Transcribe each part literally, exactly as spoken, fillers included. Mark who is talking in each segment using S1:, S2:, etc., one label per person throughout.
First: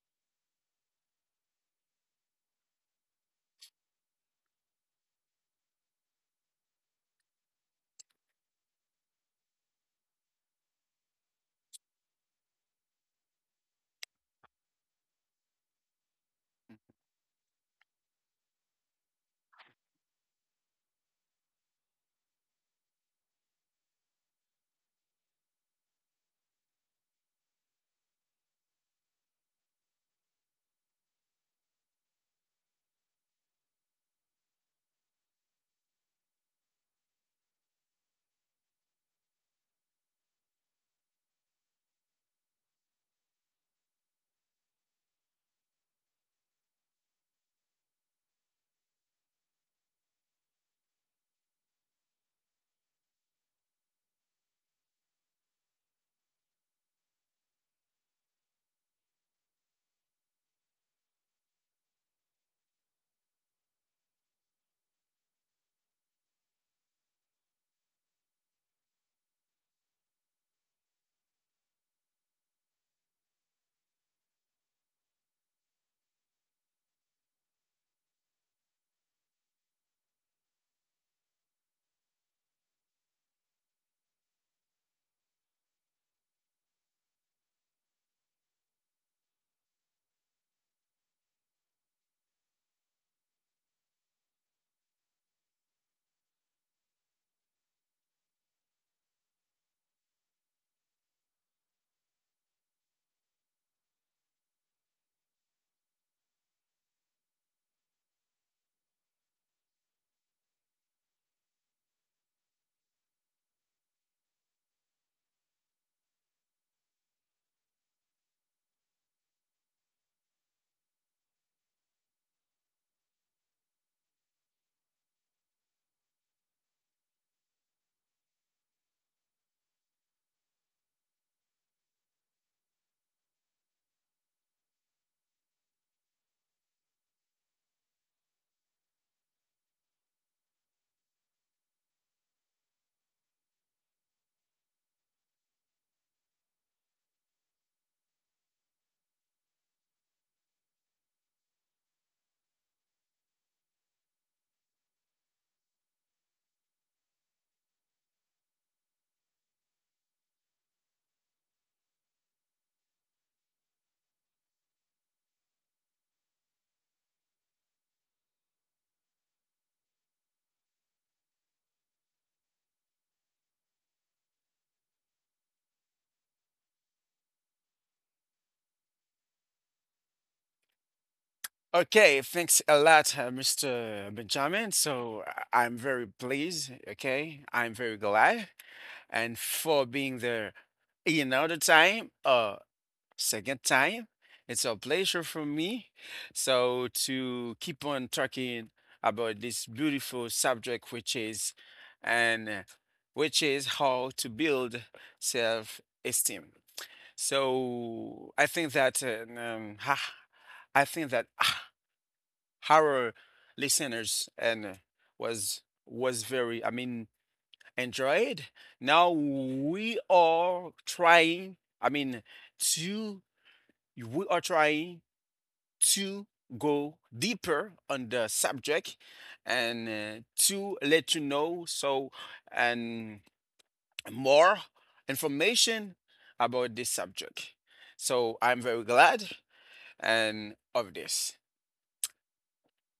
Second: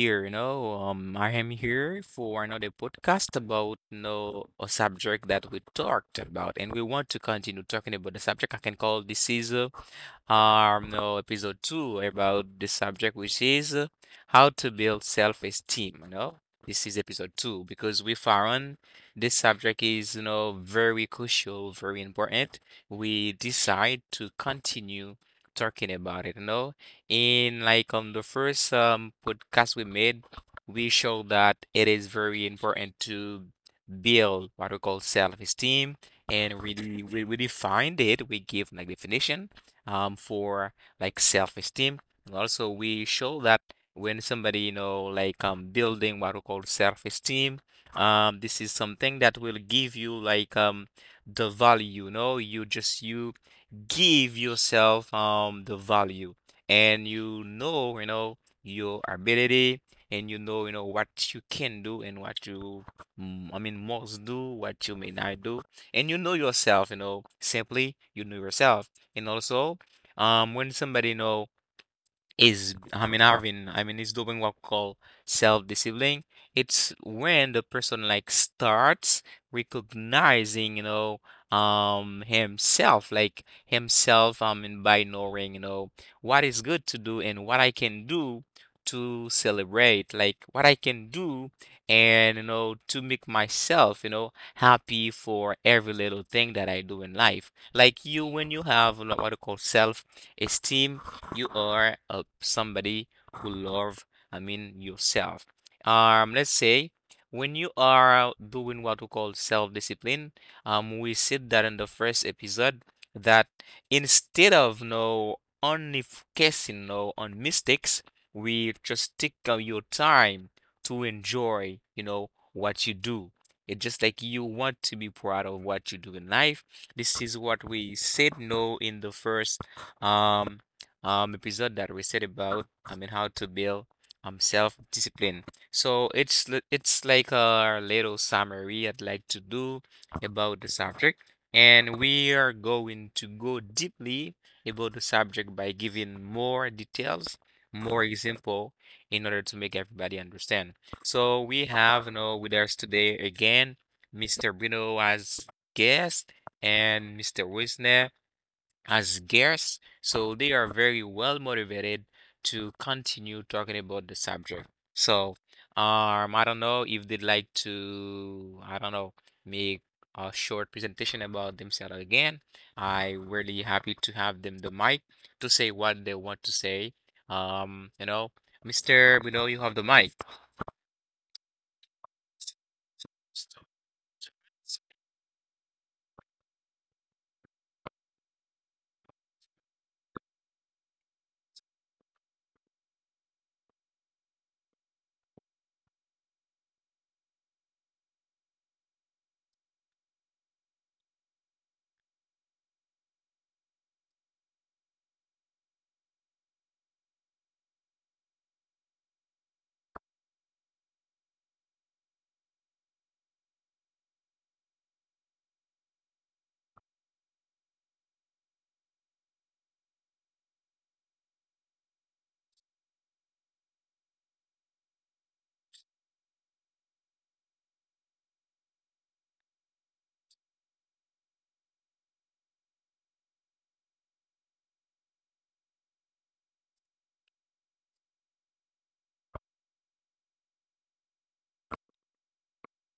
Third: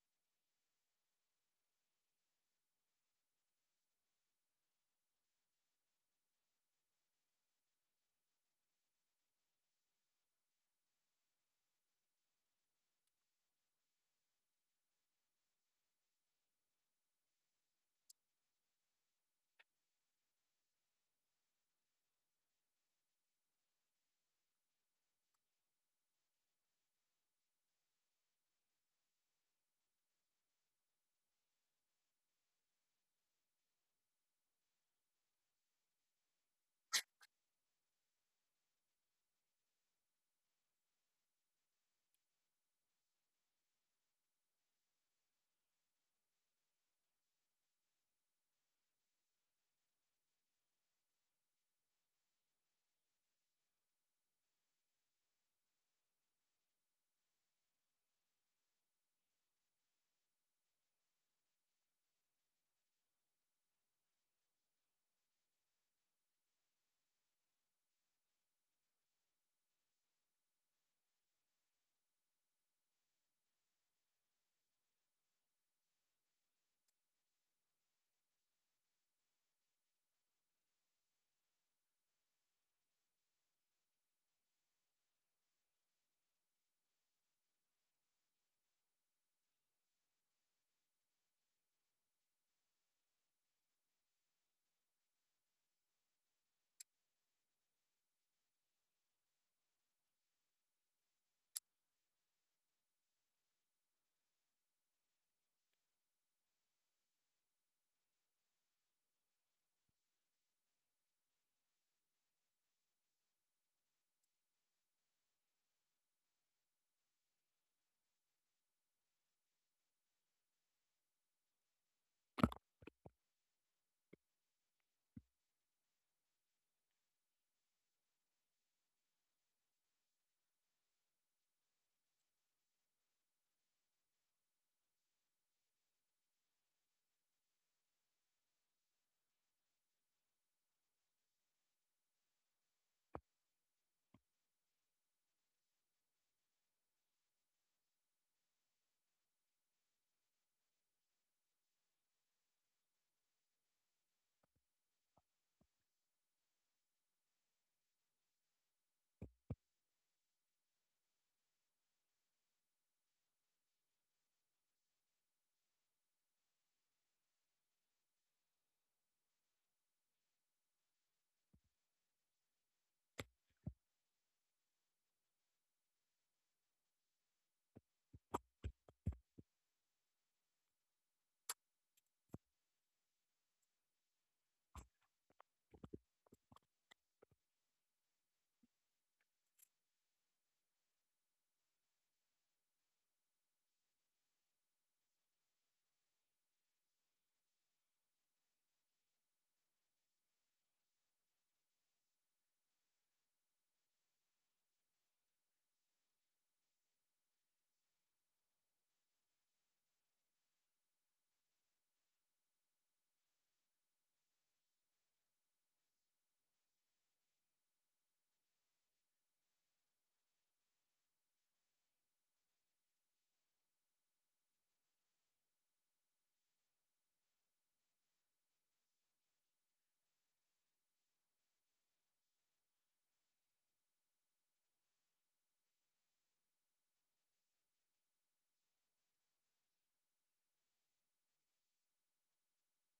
S1: here. You know, um, I am here for another podcast about you know a subject that we talked about, and we want to continue talking about the subject. I can call this is uh, our you episode two about the subject, which is uh, how to build self-esteem. You know, this is episode two because we found this subject is you know very crucial, very important. We decide to continue talking about it. You know, in like on the first um podcast we made, we showed that it is very important to build what we call self-esteem, and really we, we defined it, we give like definition um, for like self-esteem. And also we show that when somebody, you know, like um building what we call self-esteem, um, this is something that will give you like um the value. You know, you just you give yourself um the value, and you know you know your ability, and you know you know what you can do and what you mm, I mean must do, what you may not do, and you know yourself you know simply you know yourself. And also um when somebody you know is I mean Arvin. I mean is doing what we call self-discipline. It's when the person like starts recognizing, you know, um himself, like himself, I mean, by knowing, you know, what is good to do and what I can do to celebrate, like what I can do, and you know to make myself, you know, happy for every little thing that I do in life. Like you, when you have like what you call self-esteem, you are uh, somebody who love, I mean, yourself. Um, let's say when you are doing what we call self-discipline, um, we said that in the first episode that instead of no only focusing no on mistakes, we just take uh, your time to enjoy, you know, what you do. It's just like you want to be proud of what you do in life. This is what we said no in the first um um episode, that we said about, I mean, how to build um self-discipline. So it's li- it's like a little summary I'd like to do about the subject, and we are going to go deeply about the subject by giving more details, more example, in order to make everybody understand. So we have, you know with us today again, mister Bruno as guest and mister Wisner as scarce, so they are very well motivated to continue talking about the subject. So, um, I don't know if they'd like to, I don't know, make a short presentation about themselves again. I am really happy to have them the mic to say what they want to say. Um, you know, mister We know, you have the mic.
S2: Okay, thanks a lot, uh, mister Benjamin. So, uh, I'm very pleased. Okay, I'm very glad, and for being there another time, uh, second time. It's a pleasure for me. So to keep on talking about this beautiful subject, which is, and uh, which is how to build self-esteem. So I think that uh, um, ha- I think that ah, our listeners and was was very, I mean, enjoyed. Now we are trying, I mean, to we are trying to go deeper on the subject, and uh, to let you know, so and more information about this subject, so I'm very glad and of this.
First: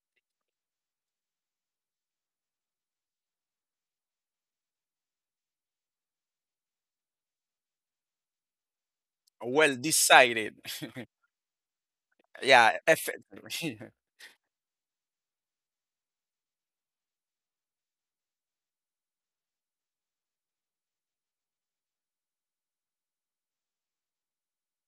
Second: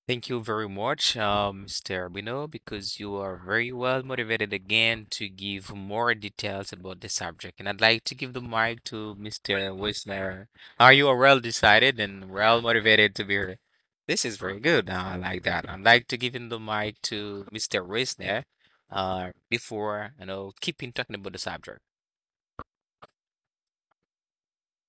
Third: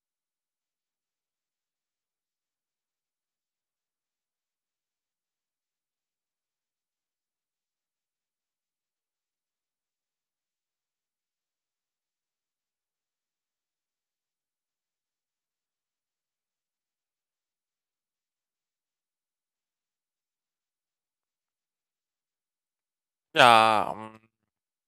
S1: Thank you very much, um, mister Arbino, because you are very well motivated again to give more details about the subject. And I'd like to give the mic to mister
S2: Well
S1: Wisner.
S2: decided.
S1: Are you well decided and well
S2: Yeah,
S1: motivated to be here?
S2: effectively.
S1: This is very good. Uh, I like that. I'd like to give him the mic to mister Wisner, uh, before, you know, keeping talking about the subject.
S3: Yeah, um,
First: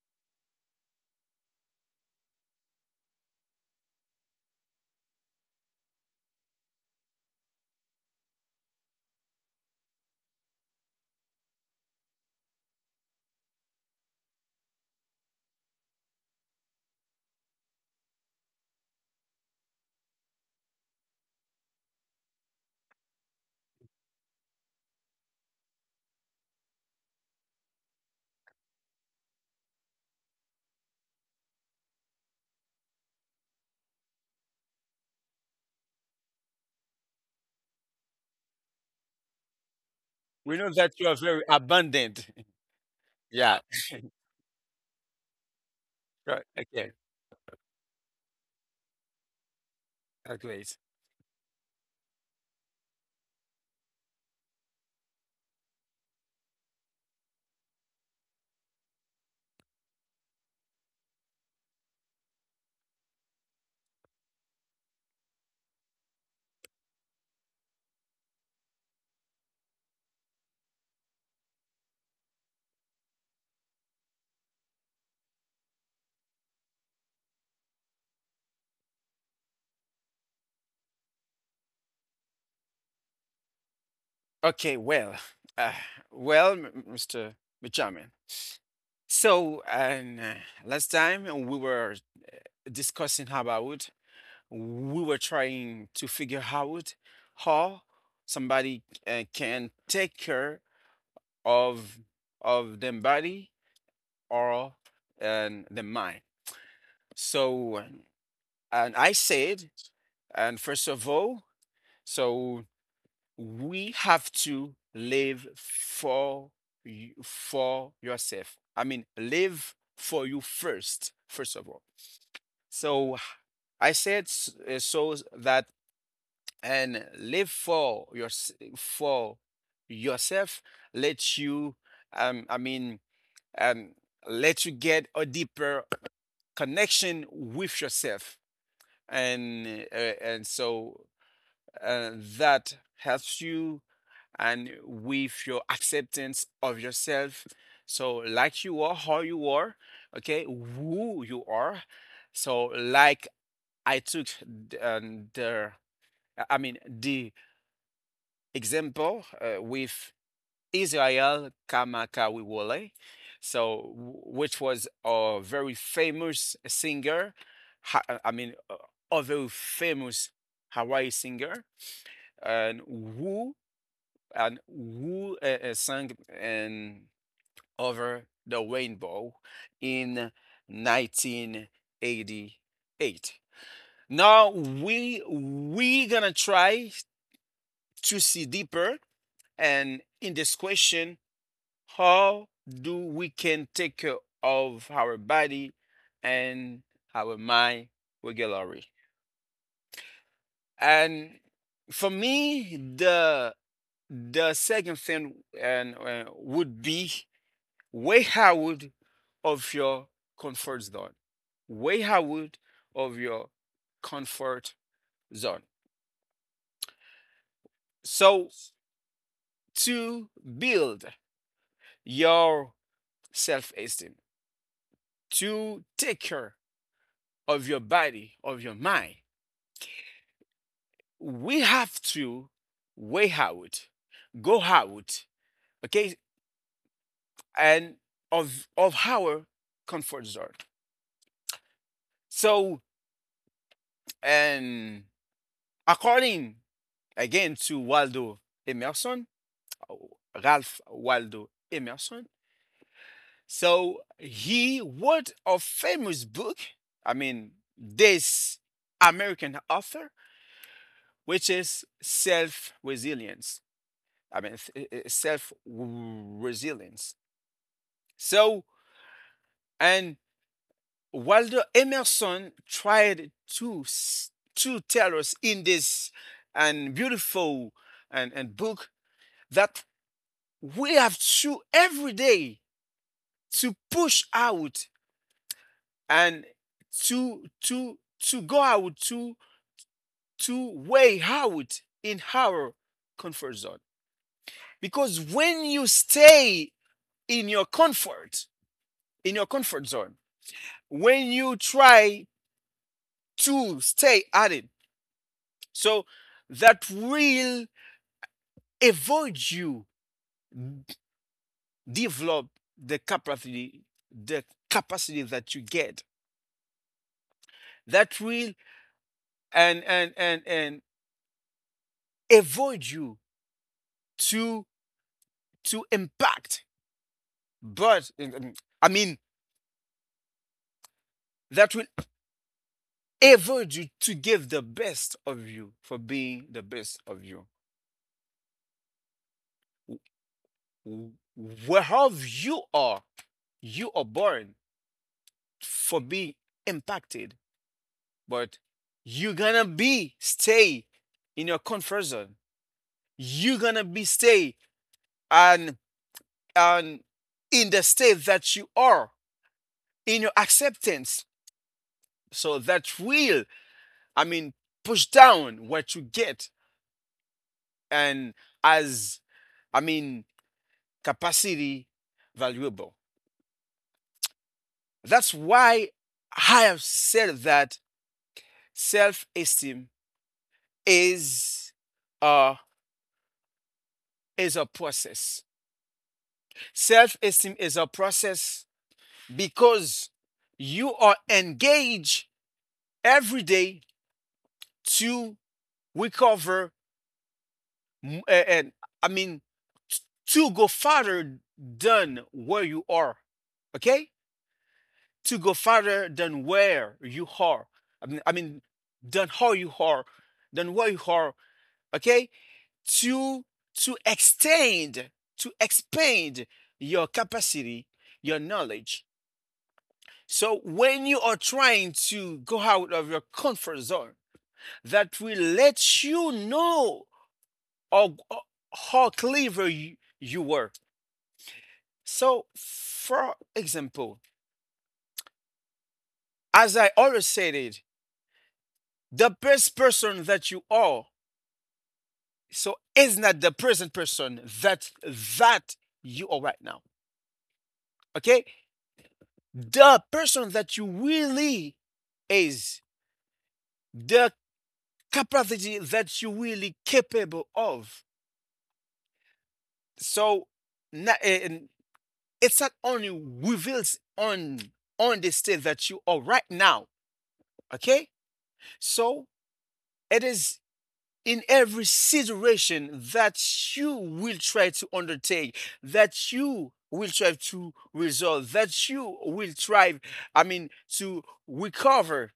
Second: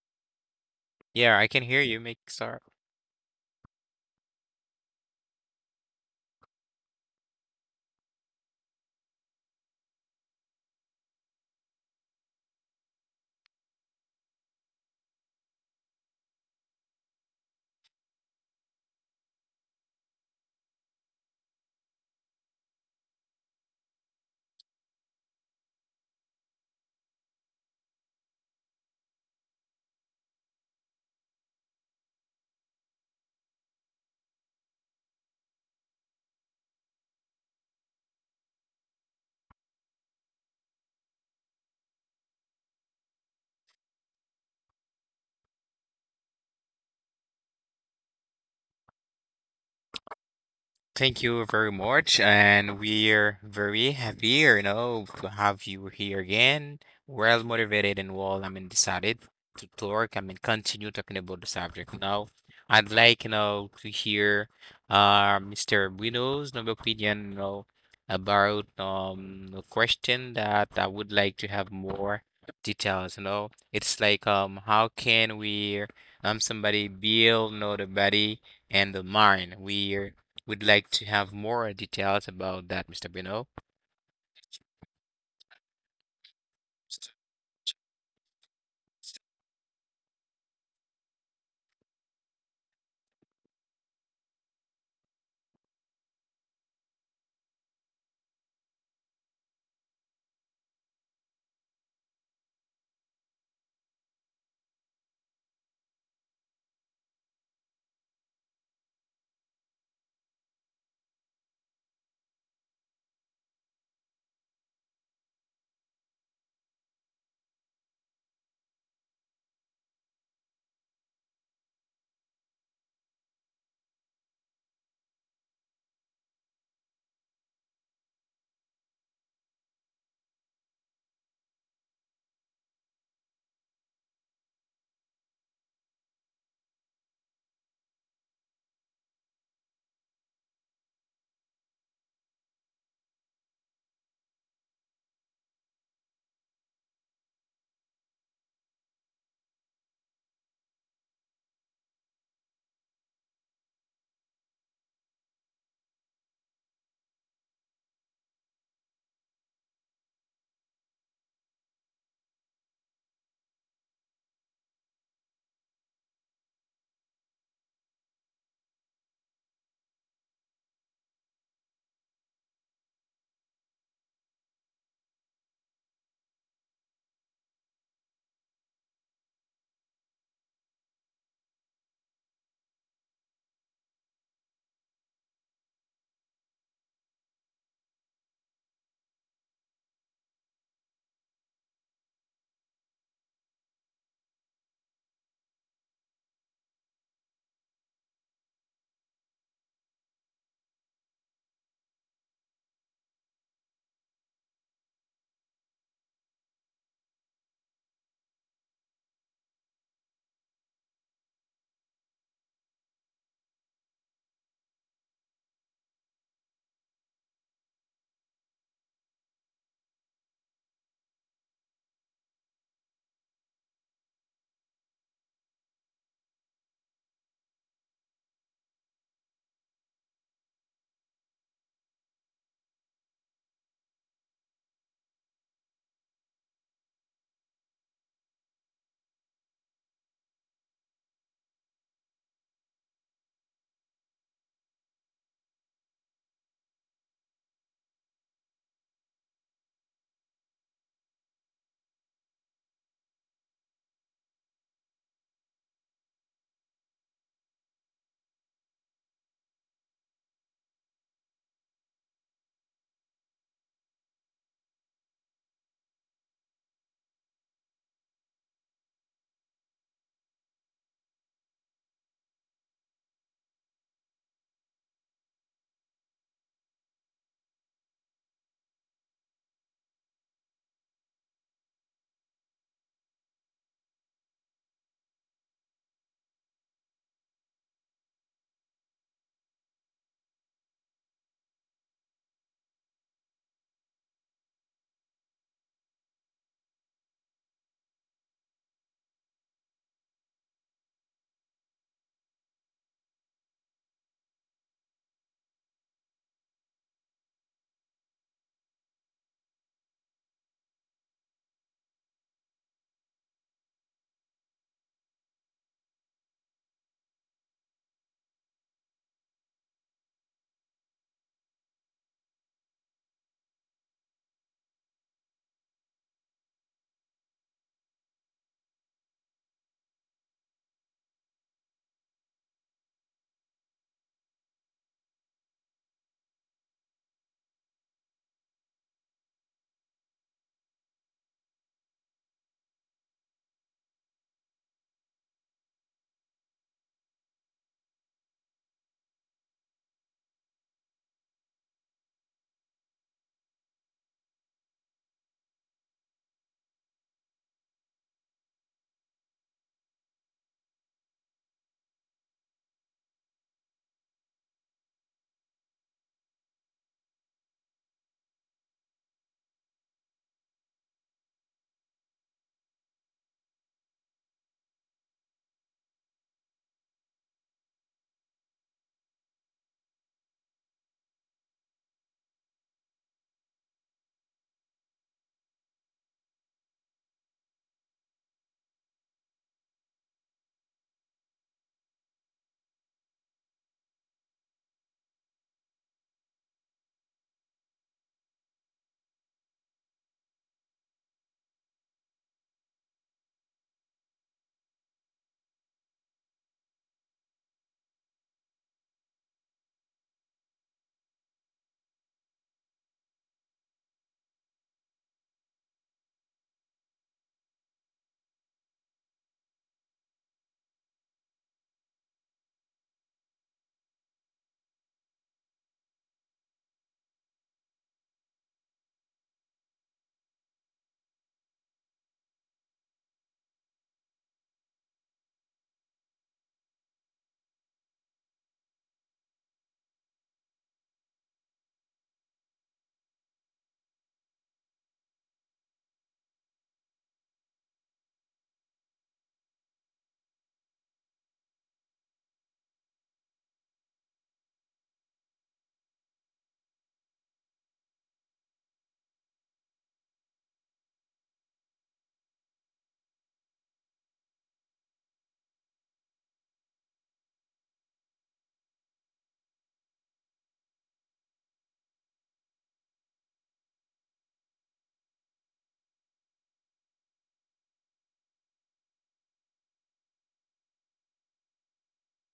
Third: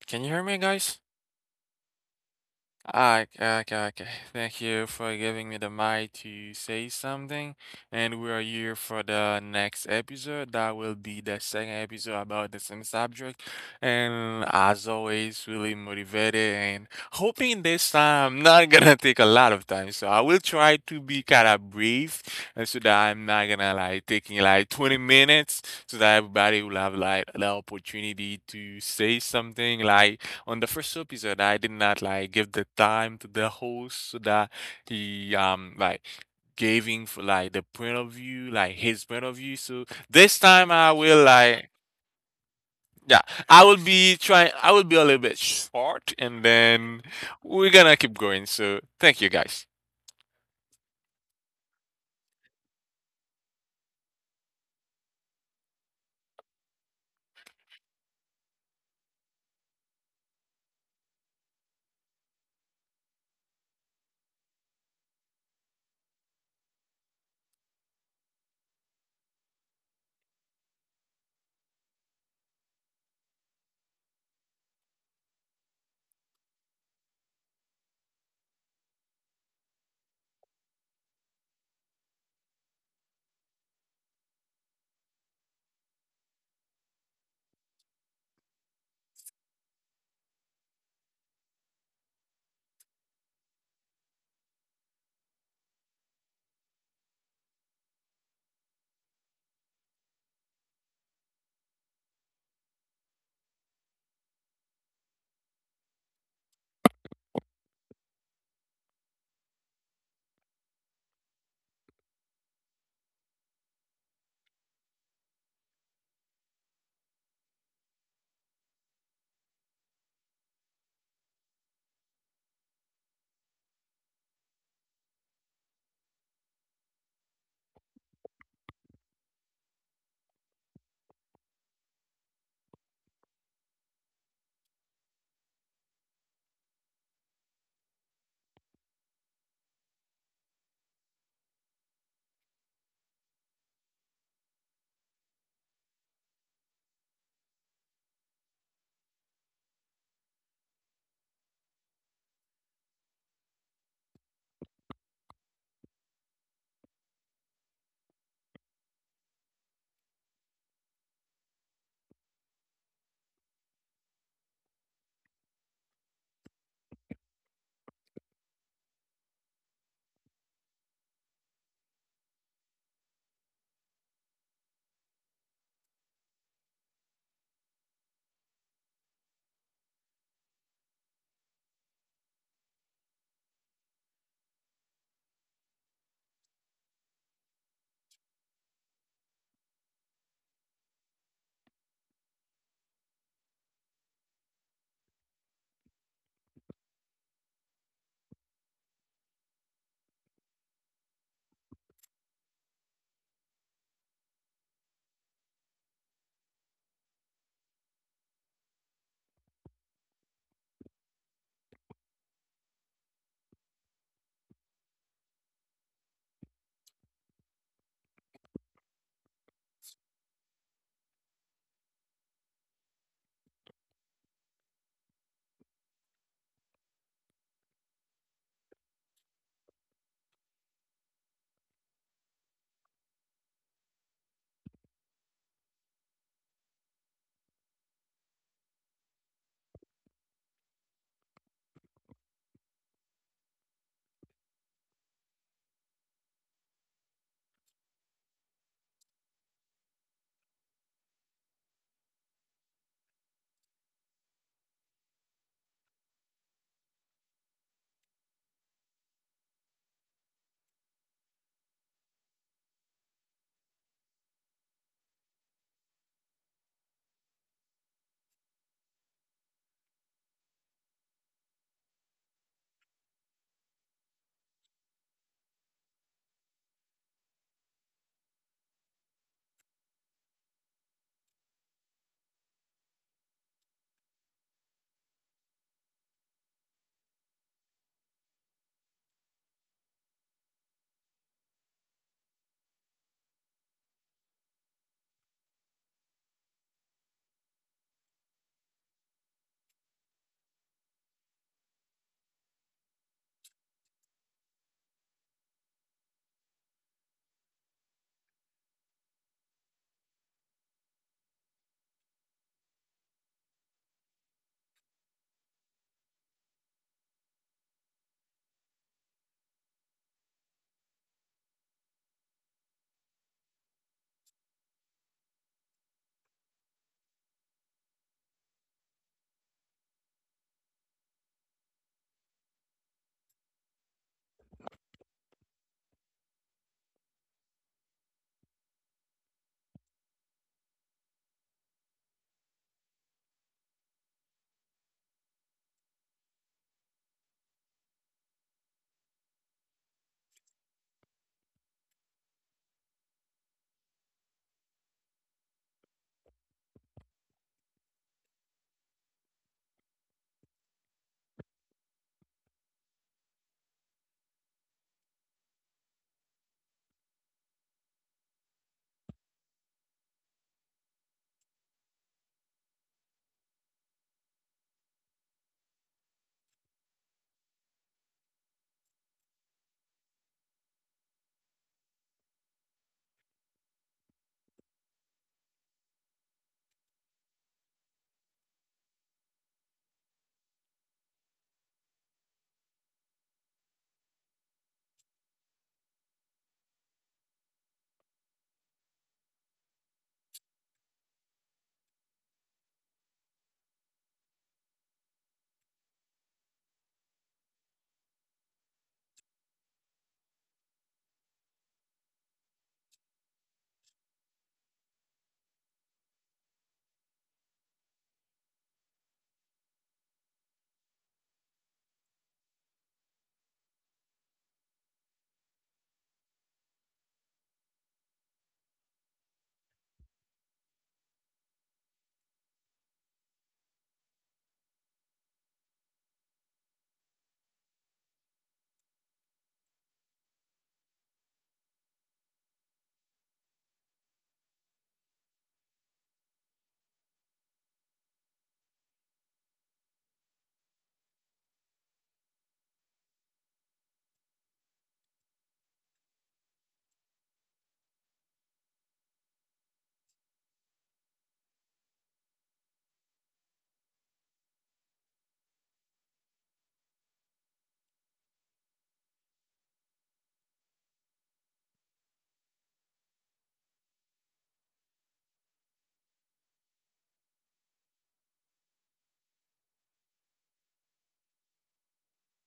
S3: can you hear me, guys?
S1: Yeah, I can hear you, make sir.
S3: Ah, okay, okay, okay. Thank you for giving me the mic to say something. And we are here for the next episode. That will be the second episode about the same subject. And as always, really motivated and hoping this time not gonna take a lot of time. So I will try to be kind of brief and so that I'm not gonna like taking like 20 minutes so that everybody will have like the opportunity to say something like on the first episode. I did not like give the time to the host so that he um like giving for like the point of view, like his point of view. So this
S2: We
S3: time
S2: know
S3: I
S2: that you
S3: will
S2: are very
S3: like
S2: abundant.
S3: yeah, I
S2: Yeah.
S3: will be trying I will be a little bit short and
S2: Right.
S3: then
S2: Okay.
S3: we're gonna keep going. So thank you guys.
S2: That's great.
S1: Thank you very much, and we're very happy, you know, to have you here again. Well motivated and well, I mean, decided to talk. I mean, continue talking about the subject. Now, I'd like, you know, to hear, uh, mister Bruno's, you know, opinion, you know, about um a question that I would like to have more details. You know, it's like um, how can we um somebody build, you know, the body and the mind? We would like to have more details about that, mister Bruno.
S2: Okay. Well, uh, well, m- mister Benjamin. So, and uh, last time we were discussing about we were trying to figure out how somebody uh, can take care of of their body or and the mind. So, and I said, and first of all, so we have to live for you, for yourself. I mean, live for you first, first of all. So I said, uh, so that, and live for your, for yourself. Let you, um, I mean, um, let you get a deeper connection with yourself, and uh, and so uh, that helps you and with your acceptance of yourself. So, like you are, how you are, okay, who you are. So, like I took th- um, the, I mean, the example uh, with Israel Kamakawiwole, so, which was a very famous singer. ha- uh, I mean, uh, a very famous Hawaii singer, and who and who uh, uh, sang and over the rainbow in nineteen eighty-eight. Now we we gonna try to see deeper and in this question, how do we can take care of our body and our mind regularly? And for me, the the second thing, and uh, would be way out of your comfort zone. Way out of your comfort zone. So, to build your self-esteem, to take care of your body, of your mind, we have to way out, go out, okay, and of of our comfort zone. So, and according again to Waldo Emerson, Ralph Waldo Emerson. So he wrote a famous book, I mean, this American author, which is Self Resilience. I mean, self resilience. So, and Waldo Emerson tried to to tell us in this, and beautiful and, and book, that we have to every day to push out and to to to go out to to way out in our comfort zone, because when you stay in your comfort in your comfort zone, when you try to stay at it, so that will avoid you develop the capacity the capacity that you get, that will and and and and avoid you to to impact. But, um, I mean, that will evolve you to give the best of you for being the best of you. W- Whereof you are, you are born for being impacted, but you're gonna be stay in your comfort zone. You're gonna be stay, and and in the state that you are in your acceptance. So that will, I mean, push down what you get and, as I mean, capacity valuable. That's why I have said that self-esteem is a is a process. Self-esteem is a process, because you are engaged every day to recover, and, I mean, to go further than where you are. Okay? To go farther than where you are. I mean, I mean, than how you are, than where you are. Okay, to to extend, to expand your capacity, your knowledge. So when you are trying to go out of your comfort zone, that will let you know how, how clever you, you were. So, for example, as I always said it, the best person that you are. So it's not the present person that that you are right now. Okay? The person that you really is the capacity that you really capable of. So, na- and it's not only reveals on on the state that you are right now. Okay? So it is in every situation that you will try to undertake, that you will try to resolve, that you will try, I mean, to recover.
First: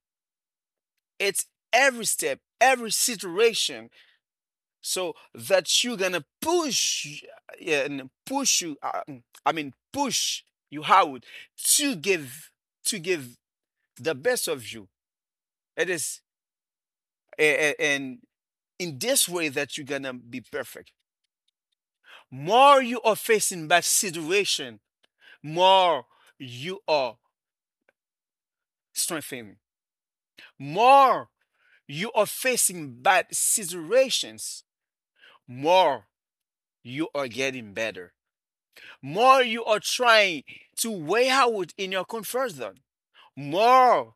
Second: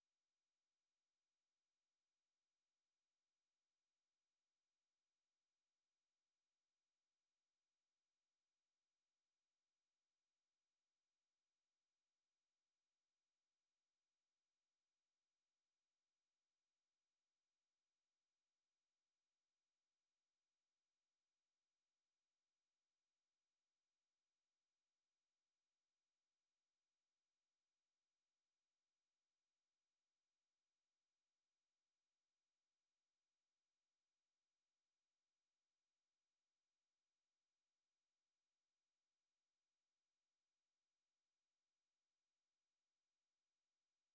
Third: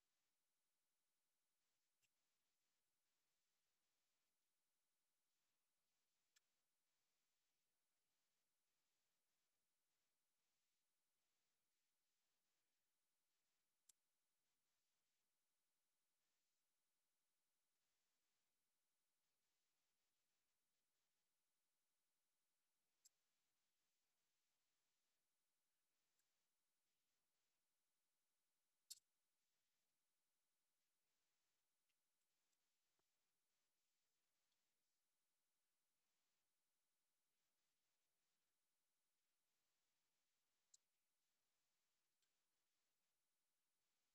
S2: It's every step, every situation. So that you're gonna push, yeah, and push you, uh, mm, I mean, push you out to give, to give the best of you. It is, and in this way that you're gonna be perfect. More you are facing bad situation, more you are strengthening. More you are facing bad situations, more you are getting better. More you are trying to weigh out in your comfort zone, more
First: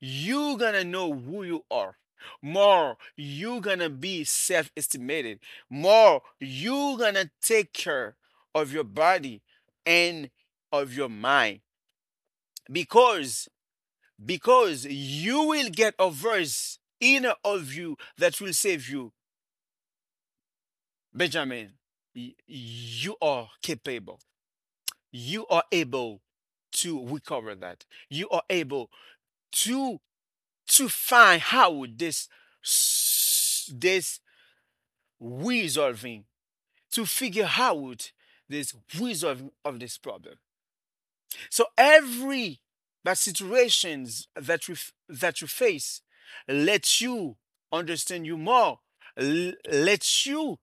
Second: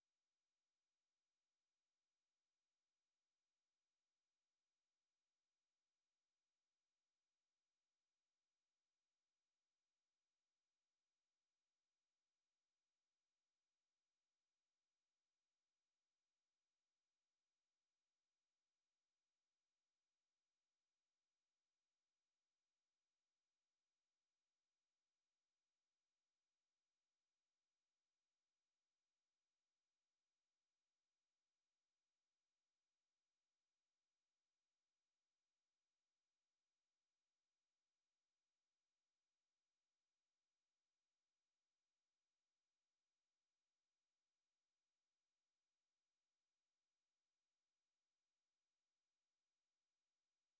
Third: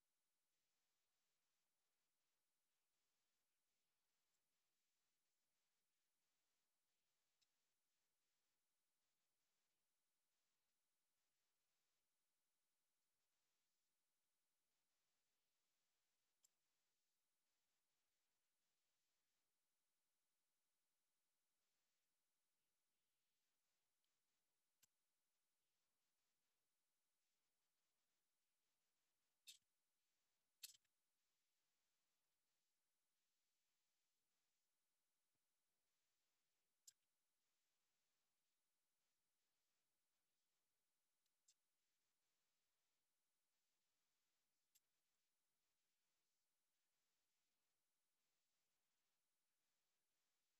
S2: you gonna know who you are. More you gonna be self-estimated. More you gonna take care of your body and of your mind, because because you will get a verse in of you that will save you, Benjamin. Y- you are capable, you are able to recover, that you are able to to find how this, s- this resolving, to figure out this resolving of this problem. So every that situations that you that you face lets you understand you more, l- lets you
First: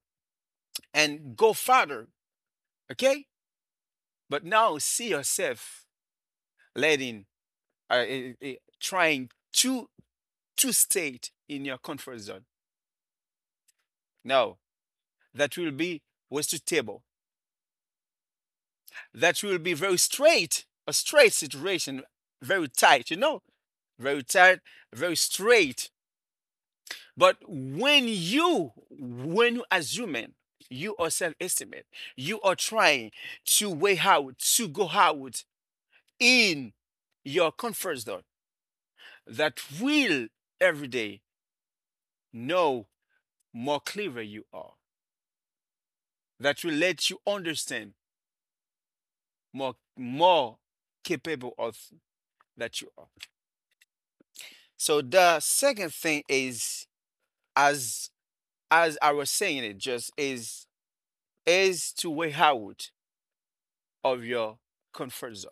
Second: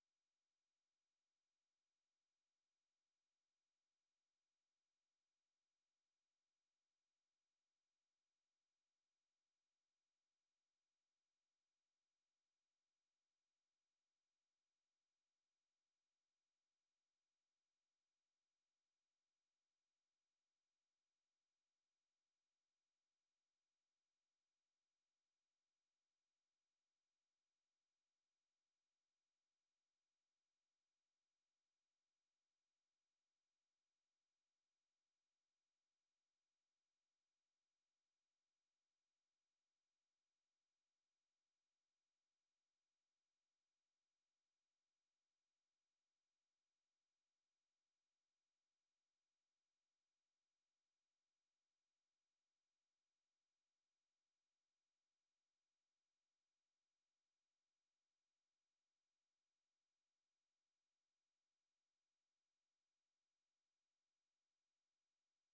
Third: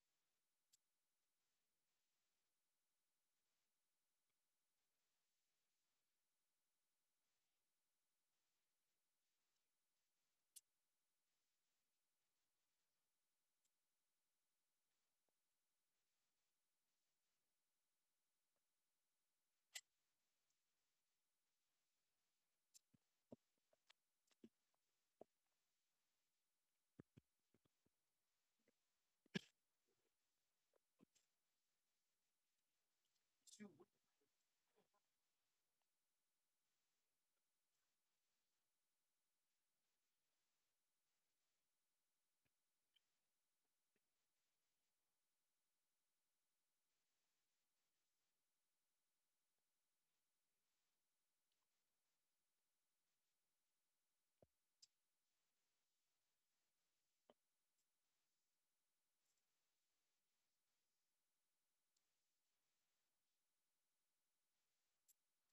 S2: and go further. Okay, but now see yourself letting, uh, eh, eh, eh, trying to to stay in your comfort zone. No, that will be wasted table. That will be very straight, a straight situation, very tight. You know, very tight, very straight. But when you, when you as human, you are self-estimate, you are trying to way out, to go out in your comfort zone, that will every day know more clever you are, that will let you understand more, more capable of that you are. So the second thing is, as as I was saying it, just is is to way out of your comfort zone.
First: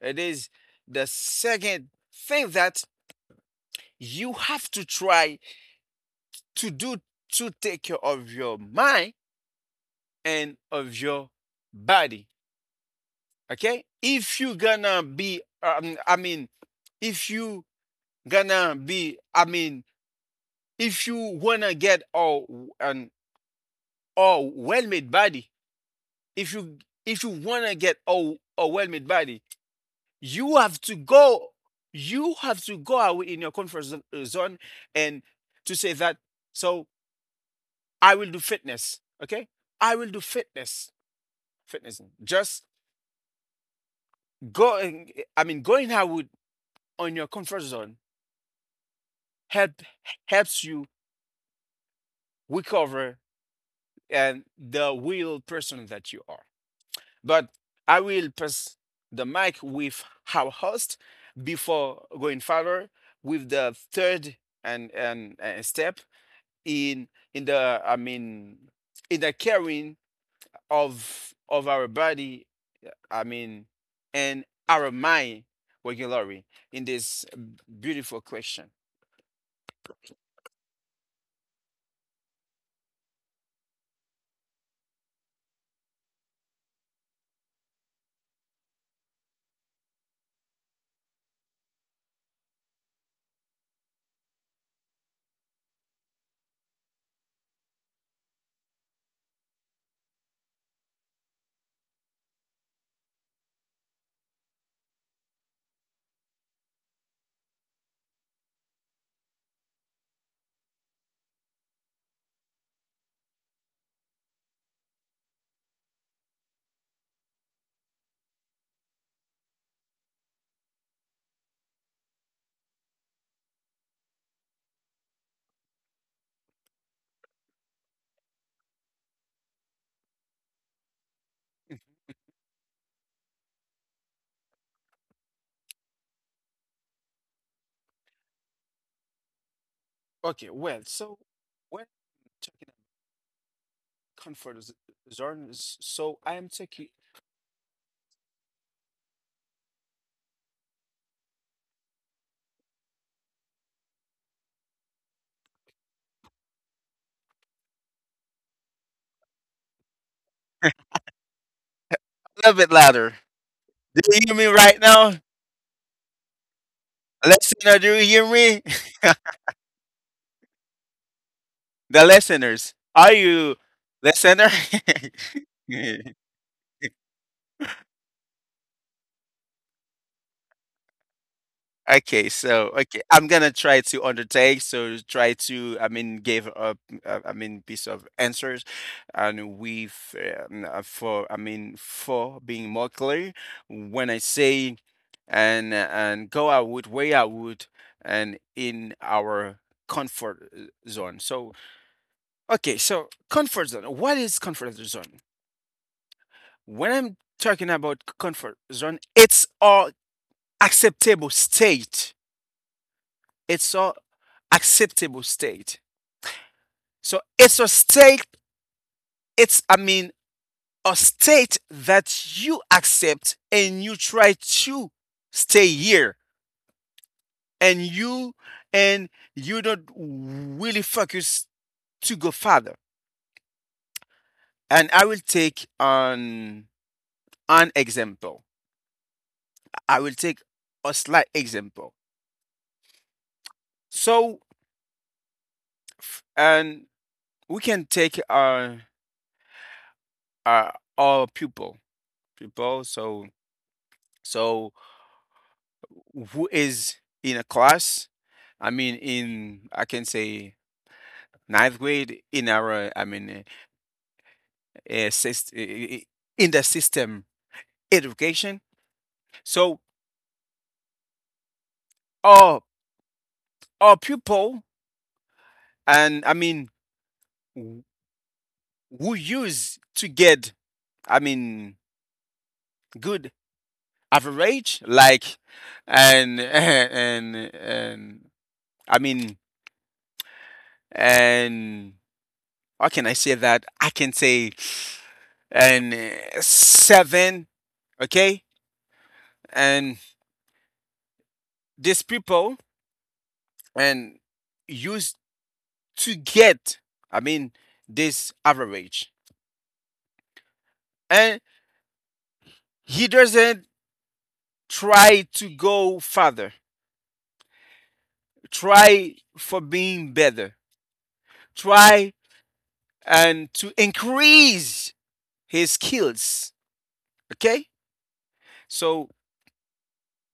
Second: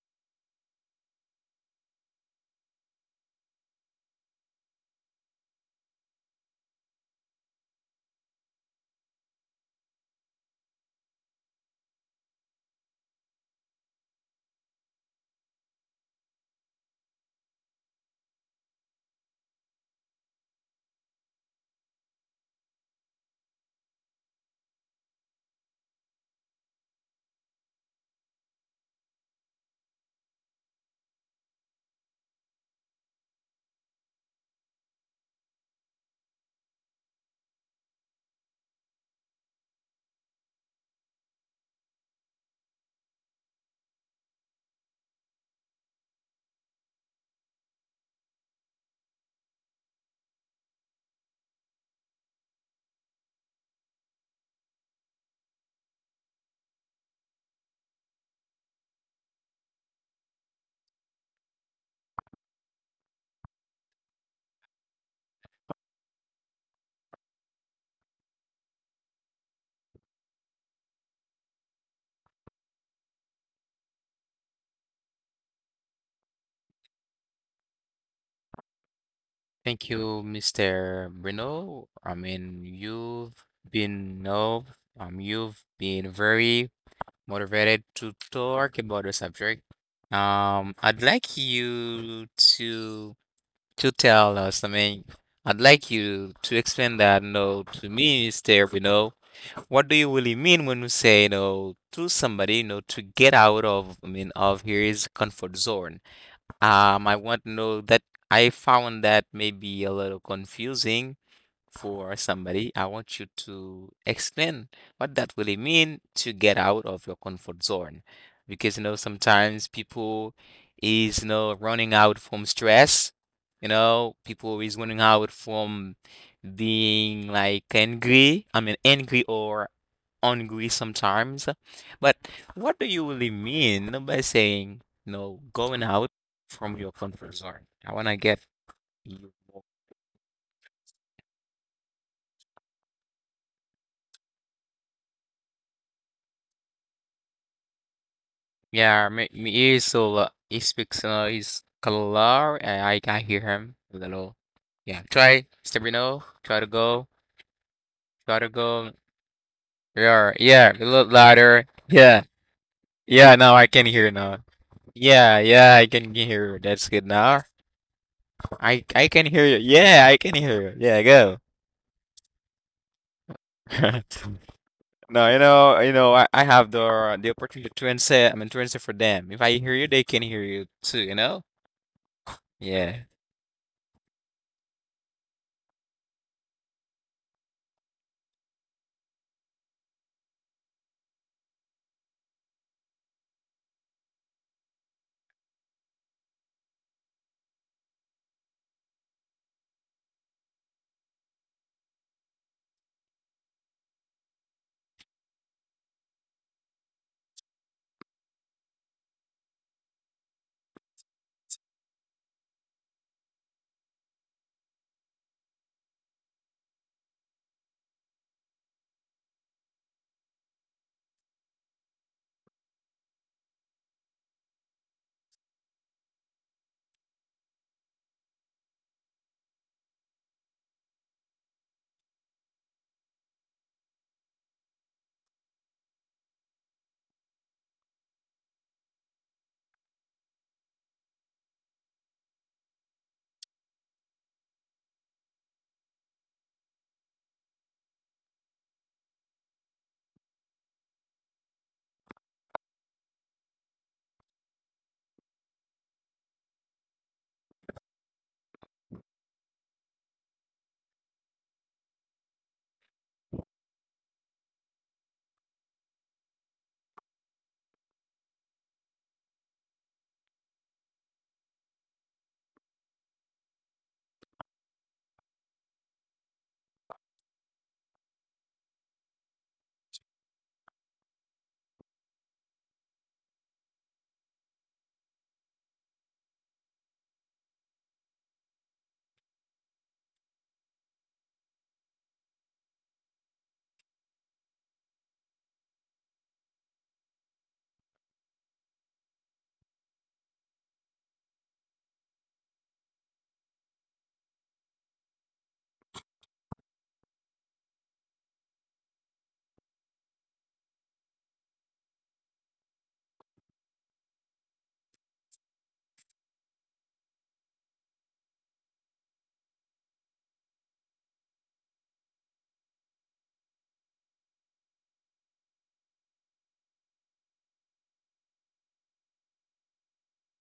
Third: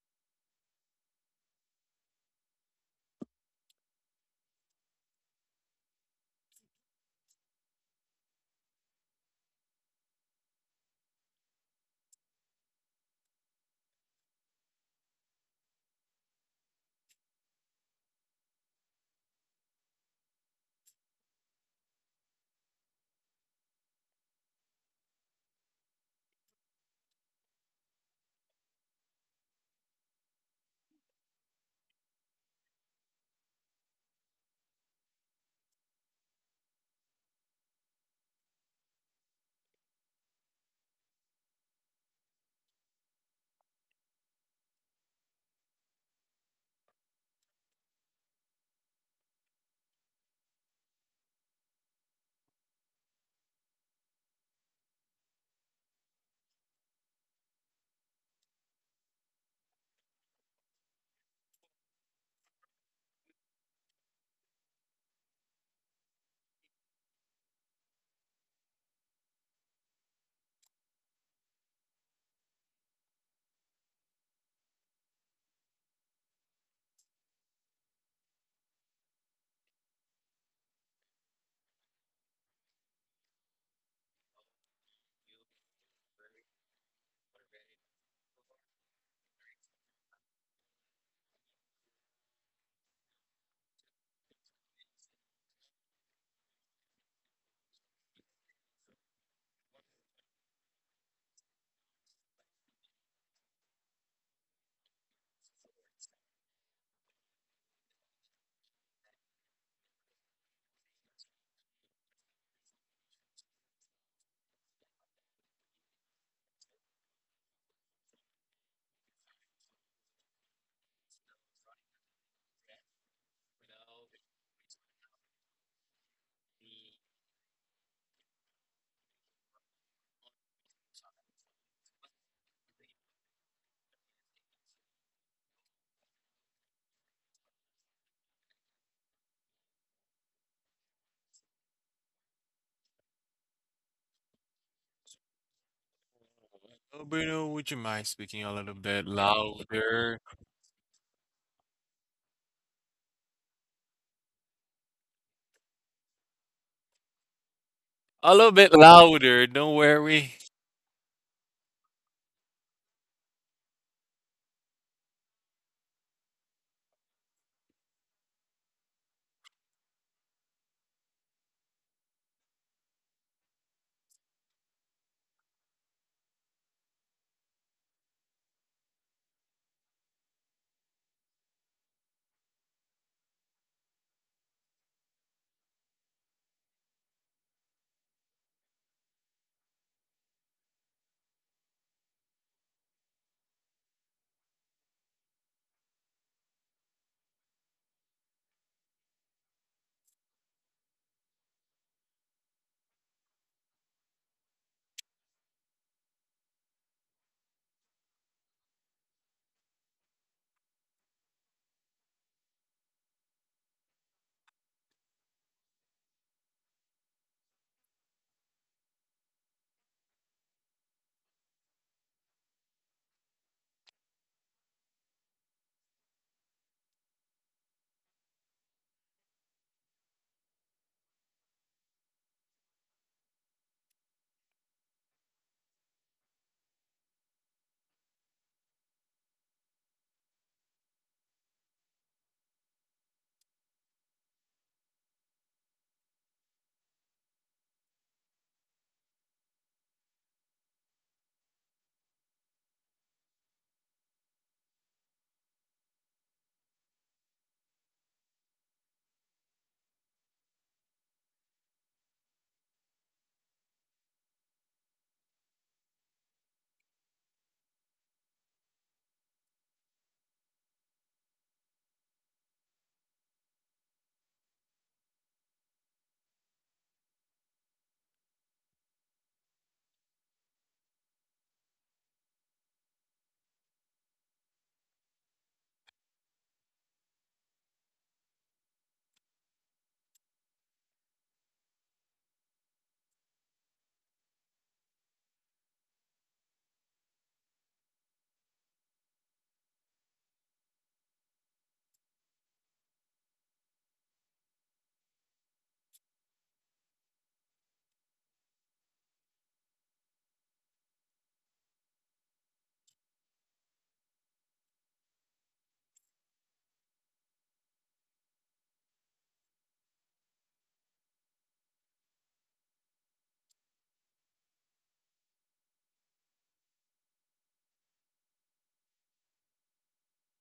S2: It is the second thing that you have to try to do to take care of your mind and of your body. Okay? If you gonna be, um, I mean, if you gonna be, I mean, if you wanna get all an all well-made body, if you if you wanna get all a well-made body, you have to go. You have to go away in your comfort zo- uh, zone, and to say that. So I will do fitness. Okay, I will do fitness. Fitness. Just going. I mean, going out on your comfort zone, help helps you recover and the real person that you are. But I will pass the mic with our host before going further with the third, and, and, and step in in the, I mean, in the caring of of our body, I mean, and our mind, regularly, in this beautiful question.
S1: Thank you, mister Bruno. I mean, you've been no, um, you've been very motivated to talk about the subject. Um, I'd like you to to tell us. I mean, I'd like you to explain that no to me, mister Bruno. What do you really mean when you say no to somebody, you know, to get out of, I mean, of his comfort zone? Um, I want to know that. I found that maybe a little confusing for somebody. I want you to explain what that really mean, to get out of your comfort zone. Because you know sometimes people is you know running out from stress. You know, people is running out from being like angry. I mean angry or angry sometimes. But what do you really mean by saying, you know, going out from your comfort zone? I wanna get you more.
S2: Okay, well, so when talking about comfort z- zone, s- so I am taking.
S3: Bruno, would you mind speaking a little bit
S1: Yeah, me, me he's so
S3: louder?
S1: uh, he speaks uh he's color and I can hear him a little. Yeah, try Stabino, try to go,
S3: A
S1: try to
S3: little bit
S1: go.
S3: louder, don't
S1: Yeah,
S3: worry.
S1: yeah, a
S2: A
S1: little louder. Yeah,
S2: little bit louder.
S1: yeah, now I can
S2: Do
S1: hear
S2: you hear
S1: now.
S2: me right now?
S1: Yeah, yeah, I can hear. That's good now.
S2: Listener, do you hear me?
S1: I I can hear you. Yeah, I can hear you. Yeah,
S2: The listeners. Are you
S1: go.
S2: listener?
S1: No, you know, you know, I, I have the the opportunity to answer. I'm to answer for them. If I hear you, they can hear you too. You know?
S2: Okay, so okay,
S1: Yeah.
S2: I'm gonna try to undertake. So try to, I mean, give up, uh, I mean, piece of answers, and with um, uh, for, I mean, for being more clear, when I say, and and go out with way I would, and in our comfort, uh, zone. So, okay, so comfort zone. What is comfort zone? When I'm talking about comfort zone, it's our acceptable state. It's all acceptable state. So it's a state, it's, I mean, a state that you accept and you try to stay here, and you and you don't really focus to go further. And I will take an an example. I will take a slight example. So, and we can take our our, our pupil people. So, so who is in a class, I mean, in, I can say, ninth grade, in our, I mean, uh, syst- i- in the system education. So, our our pupil, and I mean, w- who use to get, I mean, good average, like, and and and I mean and, how can I say that? I can say, and uh, seven, okay? And these people, and used to get, I mean, this average. And he doesn't try to go further, try for being better, try and to increase his skills, okay? So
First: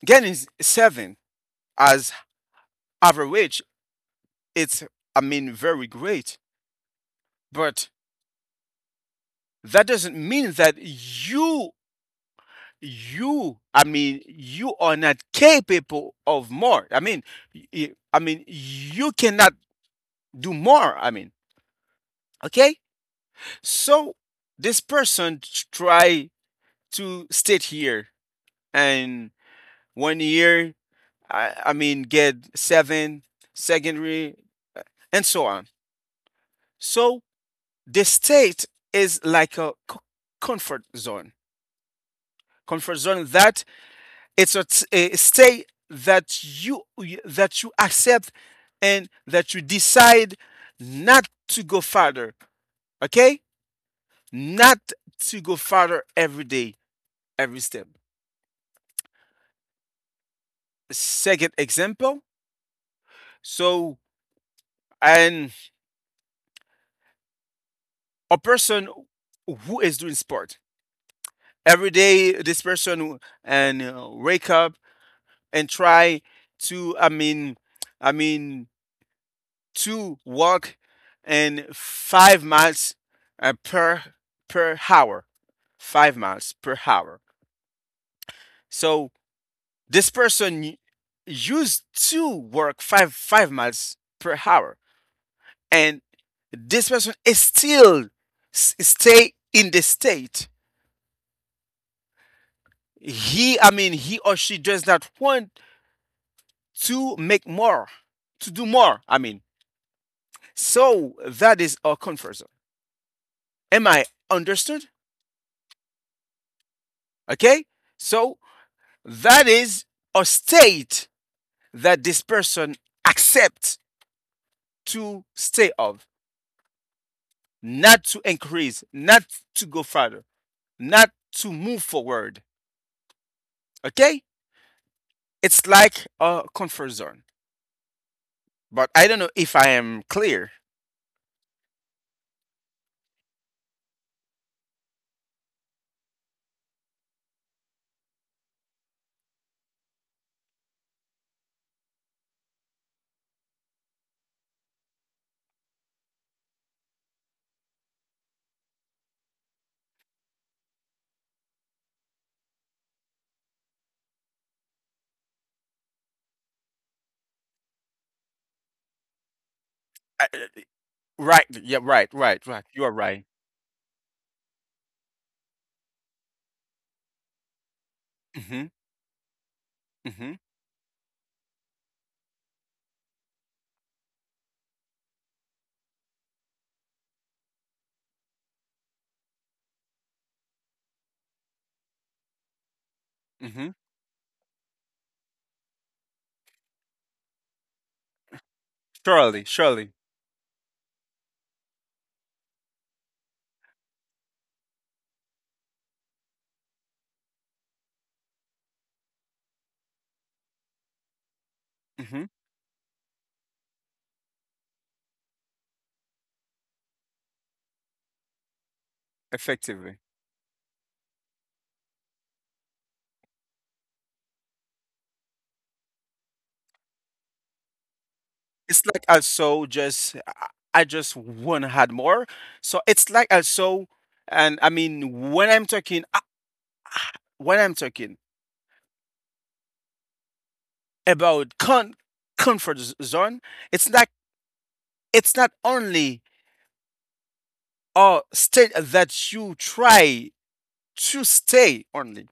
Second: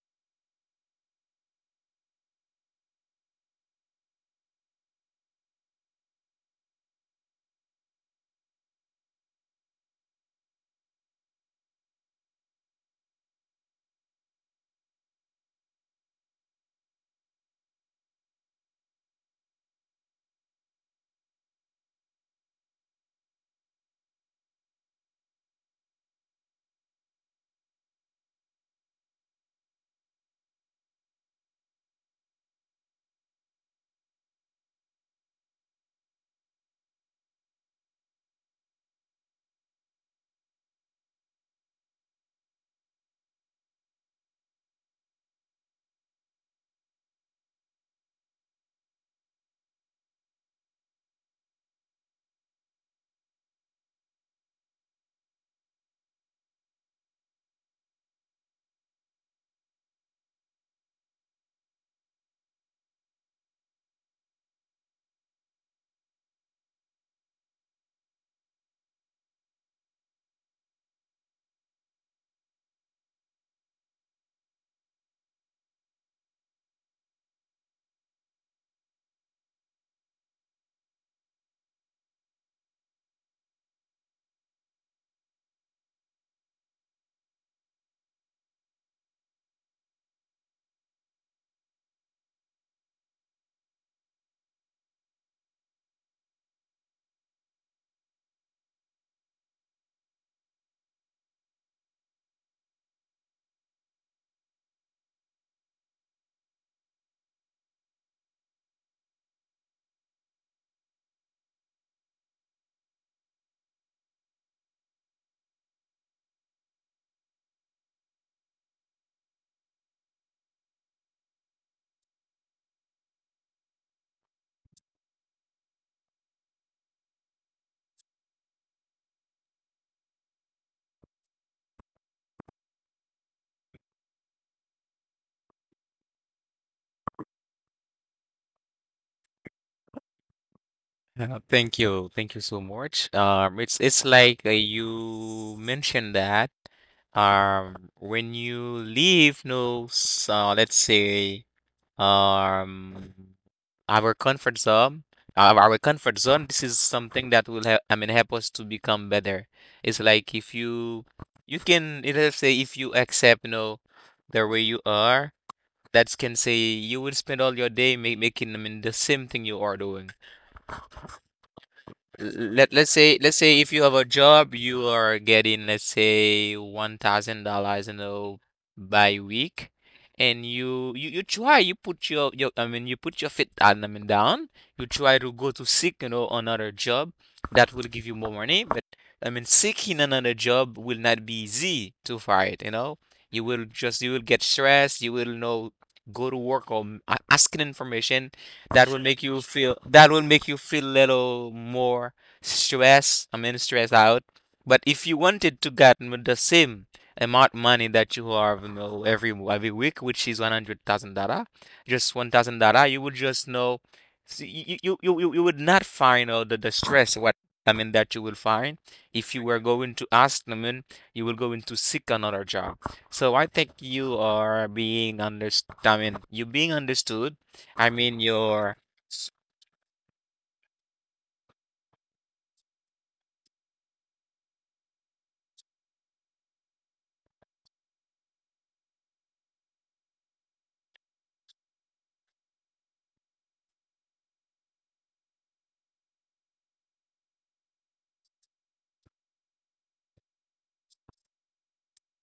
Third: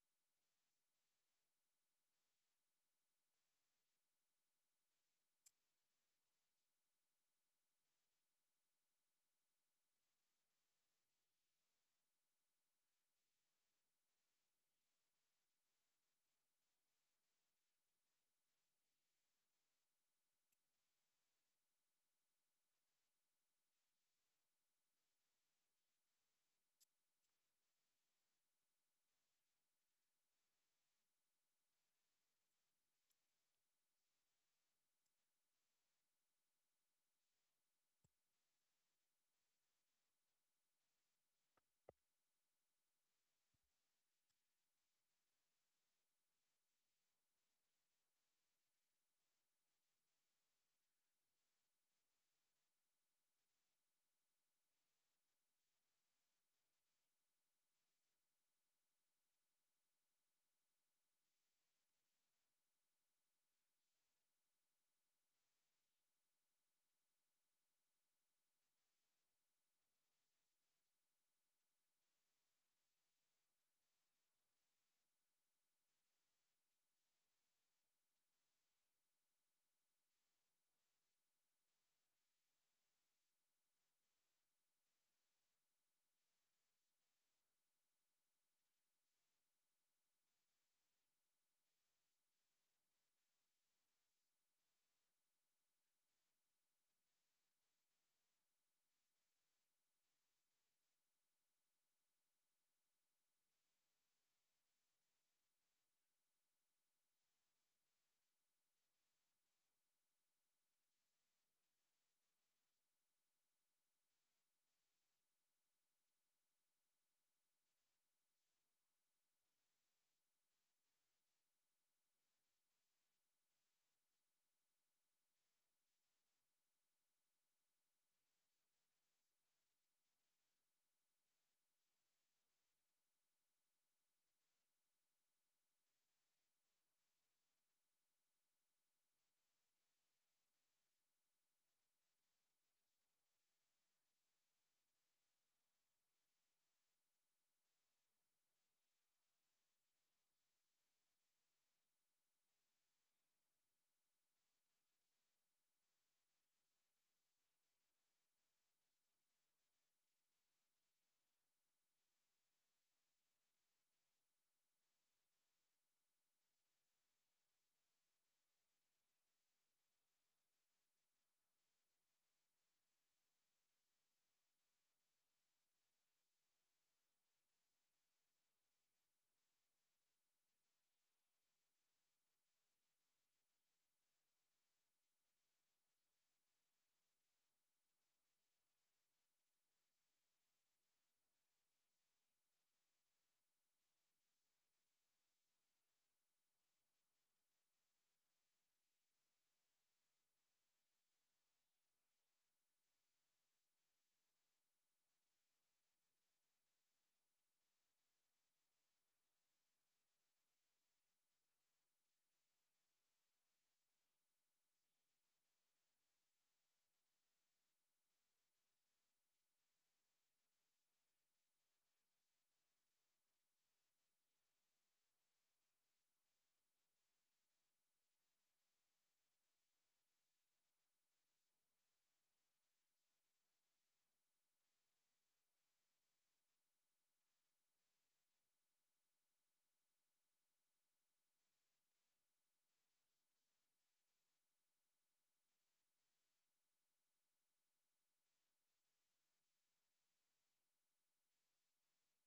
S2: getting seven as average, it's, I mean, very great. But that doesn't mean that you you, I mean, you are not capable of more, I mean, y- y- I mean, you cannot do more, I mean, okay. So this person, t- try to stay here, and one year, i, I mean, get seven, secondary, uh, and so on. So the state is like a co- comfort zone, comfort zone that. It's a t- a state that you that you accept, and that you decide not to go farther. Okay, not to go farther every day, every step. Second example. So, and a person who is doing sport every day, this person, and uh, wake up and try to. I mean, I mean, to walk and five miles uh, per per hour. Five miles per hour. So this person y- used to work five five miles per hour, and this person is still s- stay in the state. He, I mean, he or she does not want to make more, to do more. I mean, So that is our comfort zone. Am I understood? Okay. So that is a state that this person accepts to stay of, not to increase, not to go further, not to move forward. Okay? It's like a comfort zone. But I don't know if I am clear.
S1: Uh, thank you. Thank you so much. Um, it's it's like uh, you mentioned that um when you leave, no, s- uh, let's say um our comfort zone, our, our comfort zone, this is something that will help, I mean, help us to become better. It's like if you, you can, it will say, if you accept, you know the way you are, that can say you will spend all your day ma- making, I mean, the same thing you are doing.
S2: I, uh, right. Yeah, right, right, right.
S1: let
S2: You are
S1: let's say
S2: right.
S1: let's say if you have a job, you are getting, let's say, one thousand dollars, you know
S2: Mm-hmm.
S1: by week,
S2: Mm-hmm.
S1: and you you you try, you put your your I mean you put your feet down, I mean, down. You try to go to seek you know another job that will give you more money, but, I mean, seeking another job will not be easy to find. You know you will
S2: Mm-hmm.
S1: just, you will get stressed. You will, you know go to work or m- a- asking information that will make you
S2: Surely,
S1: feel,
S2: surely.
S1: that will make you feel little more stress, I mean, stress out. But if you wanted to get m- the same amount money that you have, you know, every w- every week, which is one hundred thousand dollars, just
S2: Mm-hmm.
S1: one thousand dollars, you would just know, see, you, you you you you would not find all the, the stress what, I mean, that you will find if you were
S2: Effectively.
S1: going to ask them in, you will go into seek another job. So I think you are being understood, I mean, you being understood. I mean, you're,
S2: It's like I so just I I just want had more. So it's like I so, and I mean when I'm talking uh, when I'm talking about con comfort z- zone, it's like it's not only a state that you try to stay only,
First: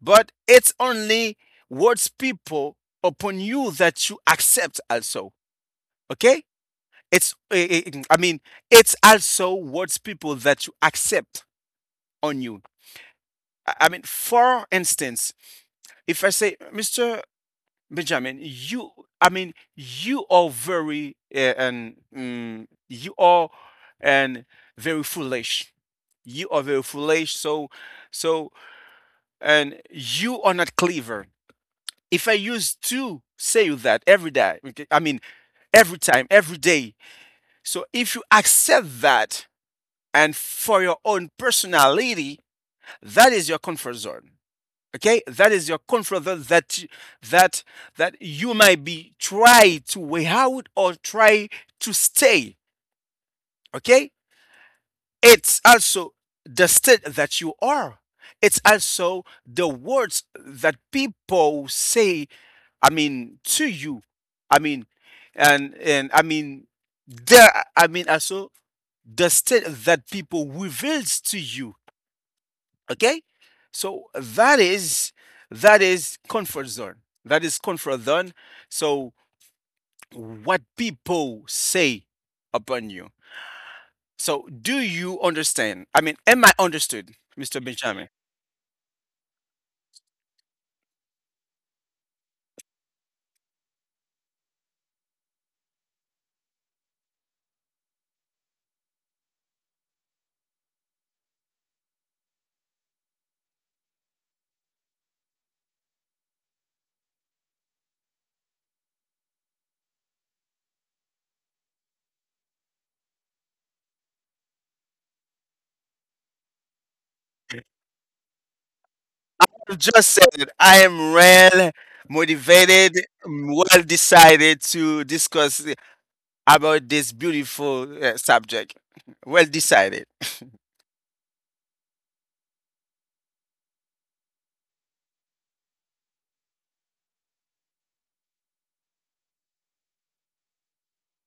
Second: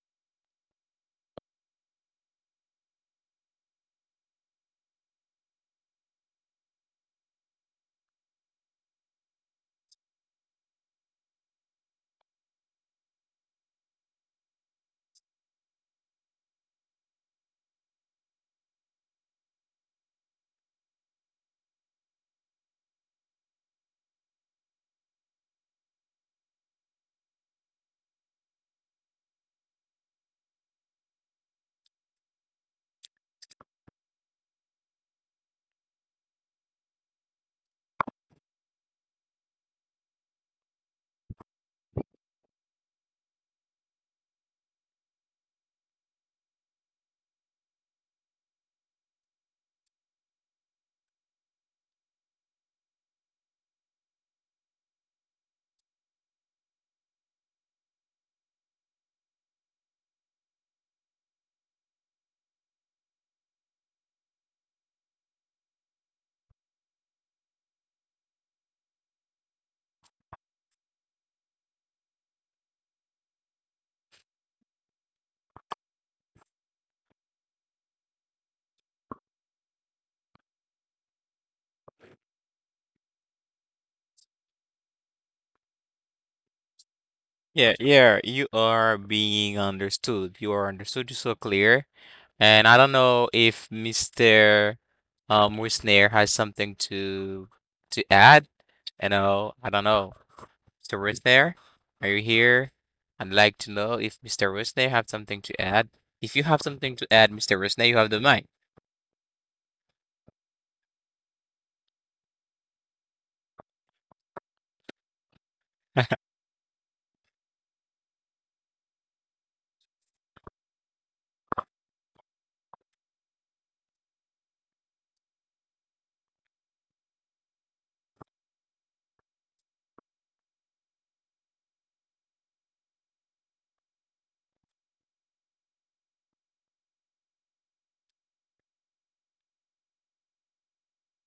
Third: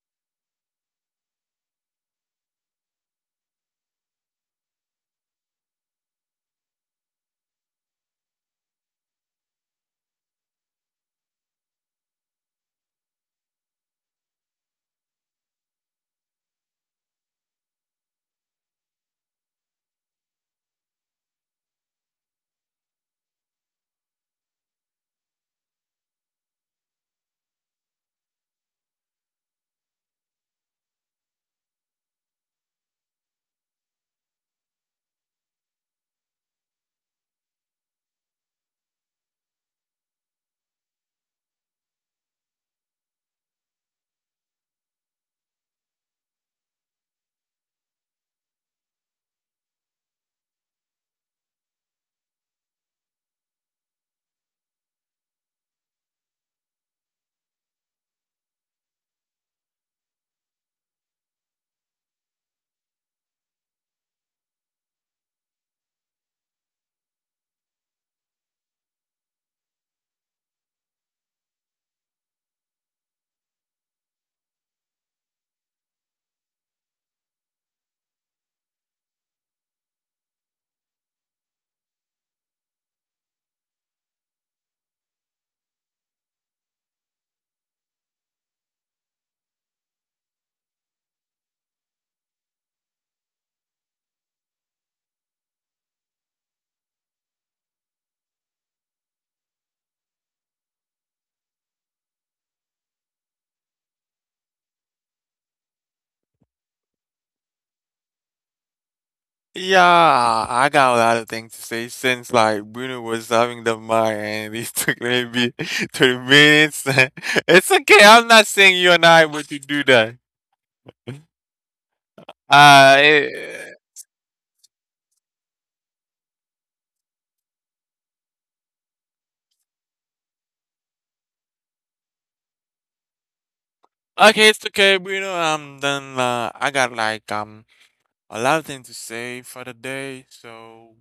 S2: but it's only words people upon you that you accept also. Okay, it's eh, eh, I mean it's also words people that you accept on you. I I mean, for instance, if I say, mister Benjamin, you, I mean, you are very, uh, and mm, you are, and very foolish. You are very foolish. So, so, and you are not clever. If I used to say that every day, okay, I mean, every time, every day. So if you accept that, and for your own personality, that is your comfort zone. Okay, that is your confidence that that that you might be try to way out or try to stay. Okay, it's also the state that you are, it's also the words that people say, i mean to you. I mean and and I mean There, i mean also, the state that people reveals to you. Okay, so that is, that is comfort zone, that is comfort zone. So what people say upon you. So do you understand? I mean am I understood, Mr.
S1: yeah,
S2: Benjamin?
S1: yeah, you are being understood. You are understood. You're so clear. And I don't know if mister Um, Wisner has something to to add. You know, I don't know. mister Wisner, are you here? I'd like to know if mister Wisner have something to add. If you have something to add, mister Wisner, you have the mic.
S3: Yeah, I got a lot of things to say since like Bruno was having the mic and it took maybe 30 minutes. It's okay. I'm not saying you and I were to
S2: You
S3: do
S2: just said
S3: that.
S2: it. I am well motivated,
S3: Uh,
S2: well
S3: it,
S2: decided to discuss about this beautiful uh, subject, well decided.
S3: okay, it's okay, Bruno. Um, then uh, I got like um a lot of things to say for the day, so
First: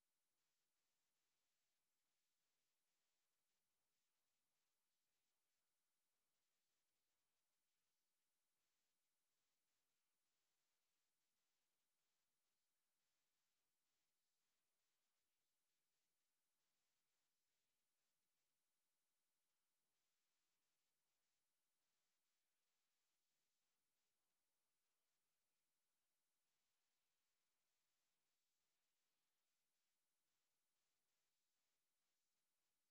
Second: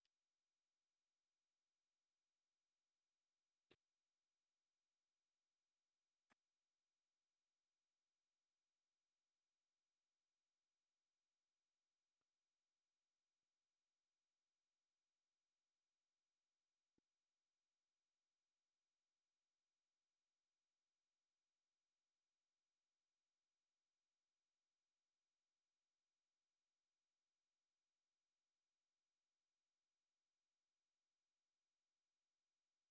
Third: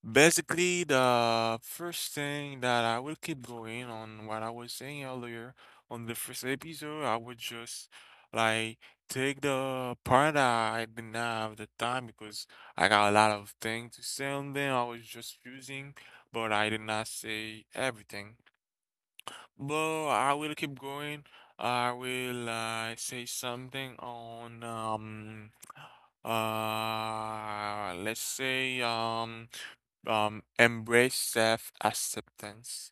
S3: basically, the first thing that I will keep going on what I was saying earlier on the first episode, I would just like take the part that I didn't have the time because I got a lot of things to say on them. I was just using, but I did not say everything. But I will keep going. I will uh, say something on um uh let's say um um, embrace self-acceptance.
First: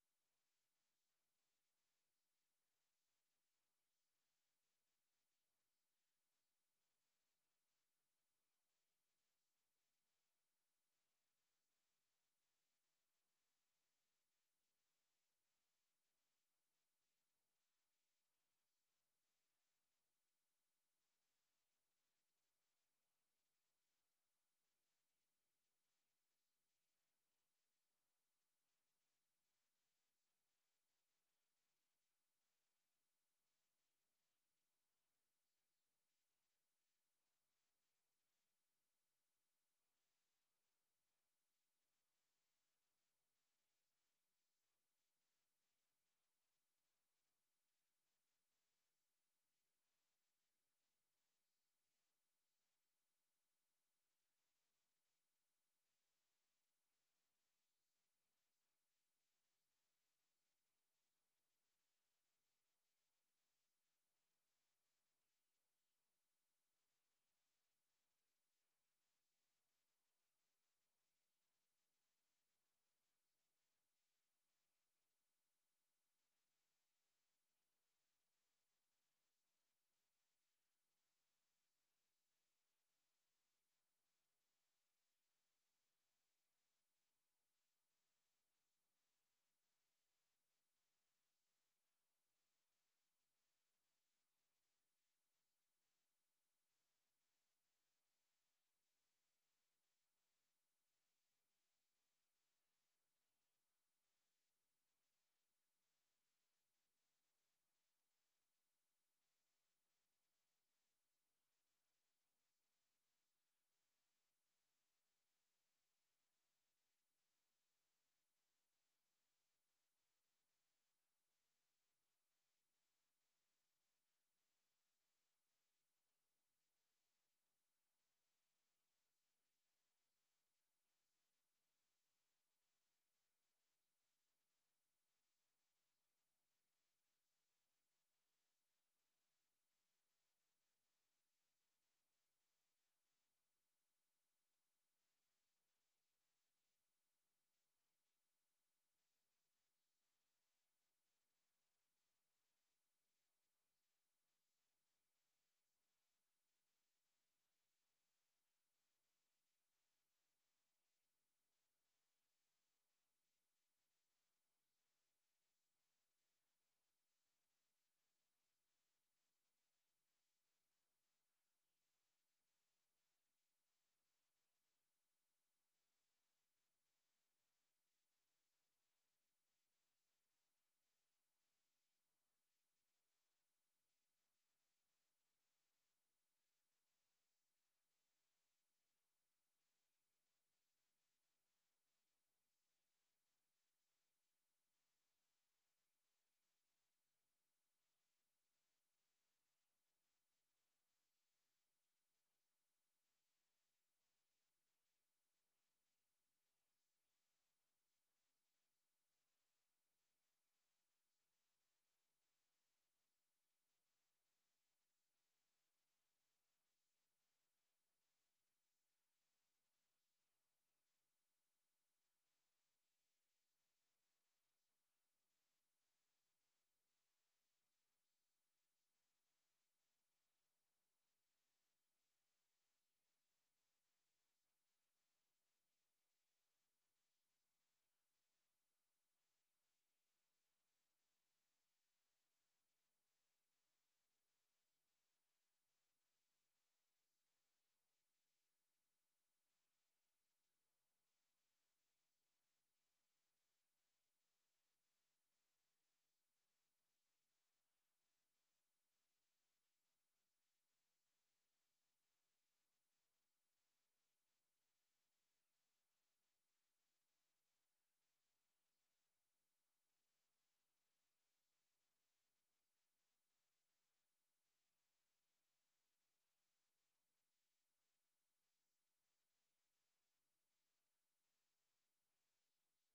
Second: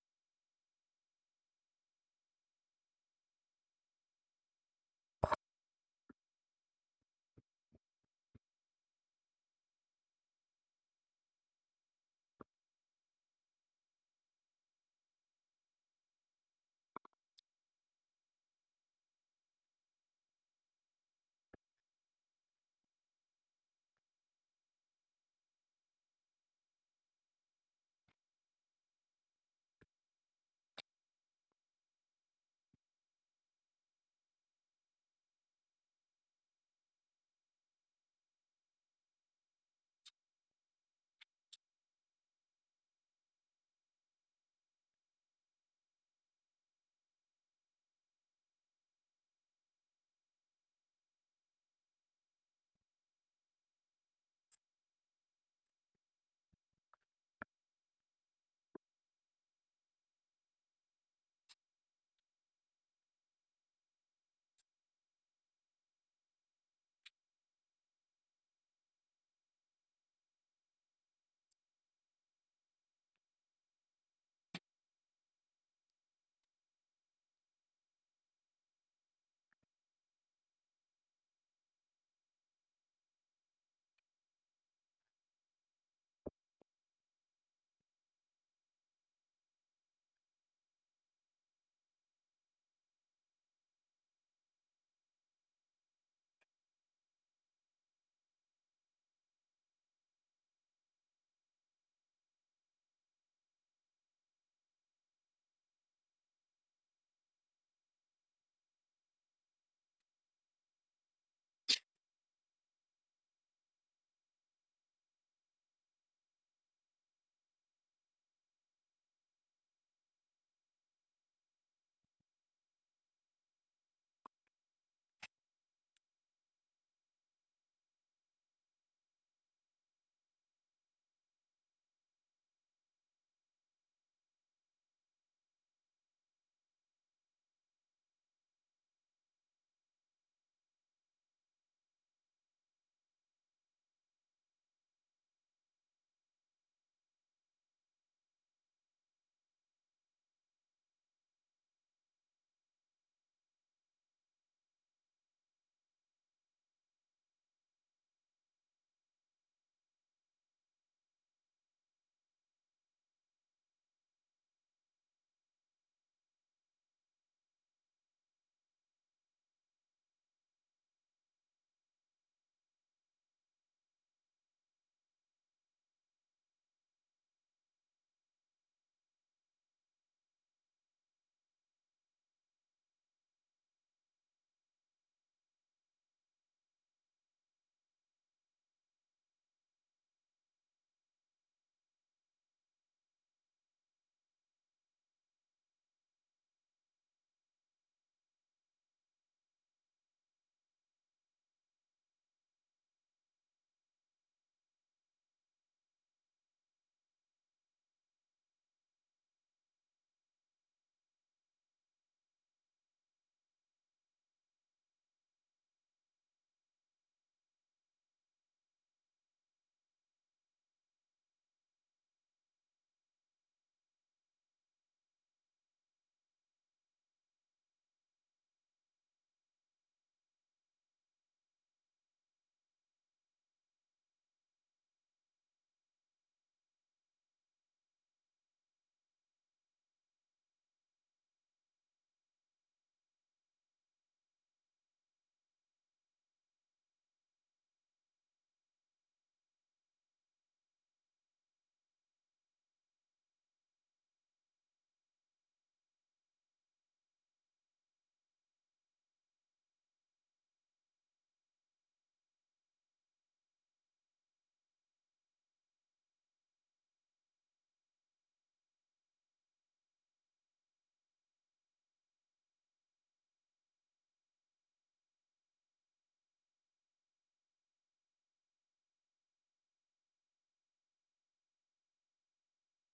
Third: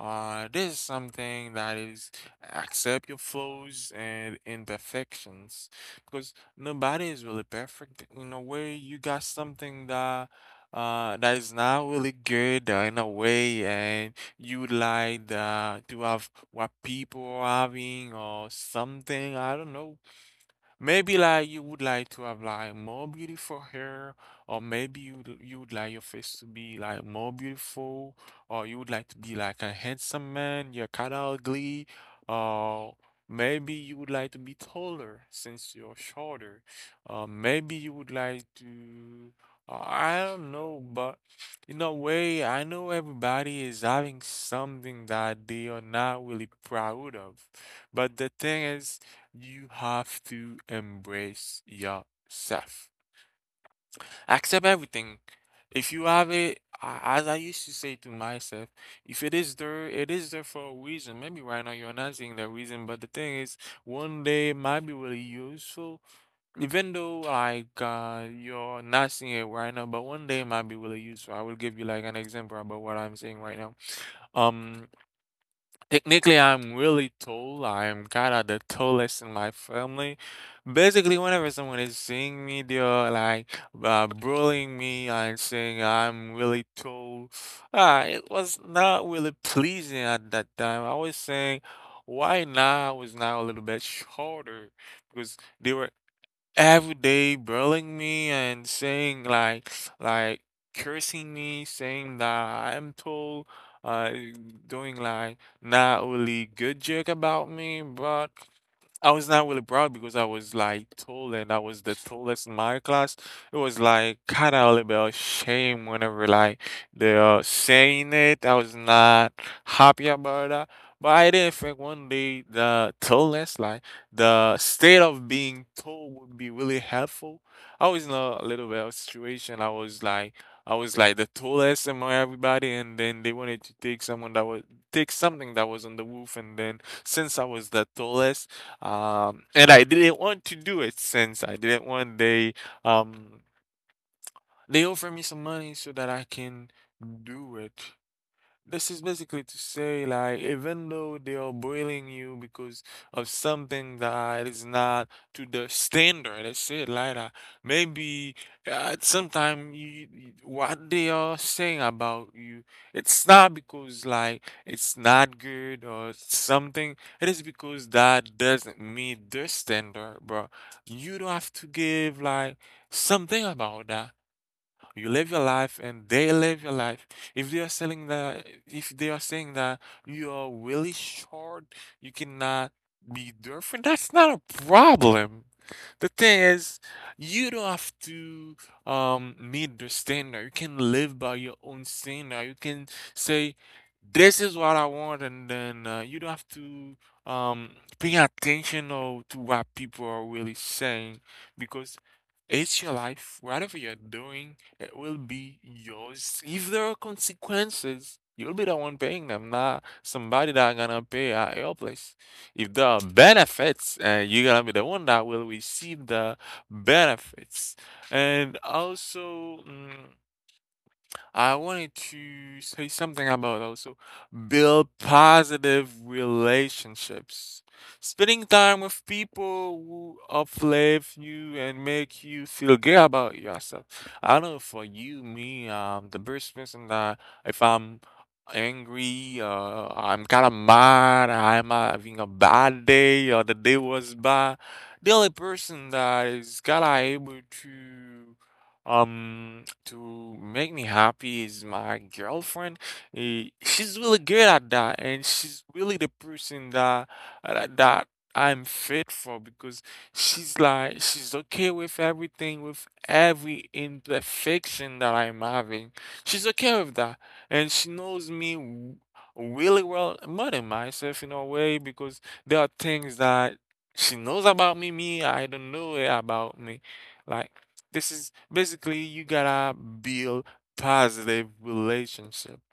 S3: Uh, this is something that is accept your flaws and imperfections because nobody is really perfect. In a way, you got something that uh that is not really good uh, in a way, and you would like uh, to have what people are having or something. I don't know. Maybe like you would like to have like more beautiful hair, or maybe you you would like your face to be like more beautiful, or you would like to be like a handsome man, you're kind of ugly, or maybe you would like to be taller since you're shorter, uh, maybe you would like to, uh, I don't know, but in a way, I know everybody is having something that they are not really proud of, but the thing is. You have to embrace yourself. Accept everything. If you have it, a- as I used to say to myself, if it is there, it is there for a reason. Maybe right now you're not seeing the reason, but the thing is, one day it might be really useful. Even though like uh, you're not seeing it right now, but one day it might be really useful. I will give you like an example about what I'm saying right now. Um, Technically, I'm really tall. I'm kinda the tallest in my family. Basically, whenever someone is seeing me, they're like uh, bullying me and saying I'm really tall. Ah, it was not really pleasing at that time. I was saying, why not? I was now a little bit shorter because they were every day bullying me and saying like like cursing me saying that I'm told, uh doing like not really good joke about me. But I was not really proud because I was like tall and I was the tallest in my class. It was like kind of a little bit of shame whenever like they're saying it. I was not happy about that. But I didn't think one day the tallness, like the state of being tall would be really helpful. I was in a little bit of a situation. I was like I was like the tallest among everybody and then they wanted to take someone that was take something that was on the roof, and then since I was the tallest um, and I didn't want to do it since I didn't want they um they offer me some money so that I can do it. This is basically to say, like, even though they are bullying you because of something that is not to the standard, that's it, like that. Maybe uh, sometime you, you- what they are saying about you, it's not because like it's not good or something. It is because that doesn't meet the standard, bro. You don't have to give like something about that. You live your life and they live your life. If they are selling that, if they are saying that you are really short, you cannot be there for that's not a problem. The thing is, you don't have to um meet the standard. You can live by your own standard. You can say, "This is what I want," and then uh, you don't have to um pay attention or to what people are really saying because it's your life. Whatever you're doing, it will be yours. If there are consequences, you'll be the one paying them, not somebody that gonna pay at your place. If there are benefits, uh, you're gonna be the one that will receive the benefits. And also, mm, I wanted to say something about also build positive relationships. Spending time with people who uplift you and make you feel good about yourself. I know for you, me, um, the best person that if I'm angry, uh, I'm kind of mad, I'm having a bad day, or the day was bad, the only person that is kind of able to um, to make me happy is my girlfriend. Eh, She's really good at that, and she's really the person that that that I'm fit for because she's like she's okay with everything, with every imperfection that I'm having. She's okay with that, and she knows me w- really well, more than myself in a way, because there are things that she knows about me, me I don't know about me, like. This is basically you gotta build positive relationships.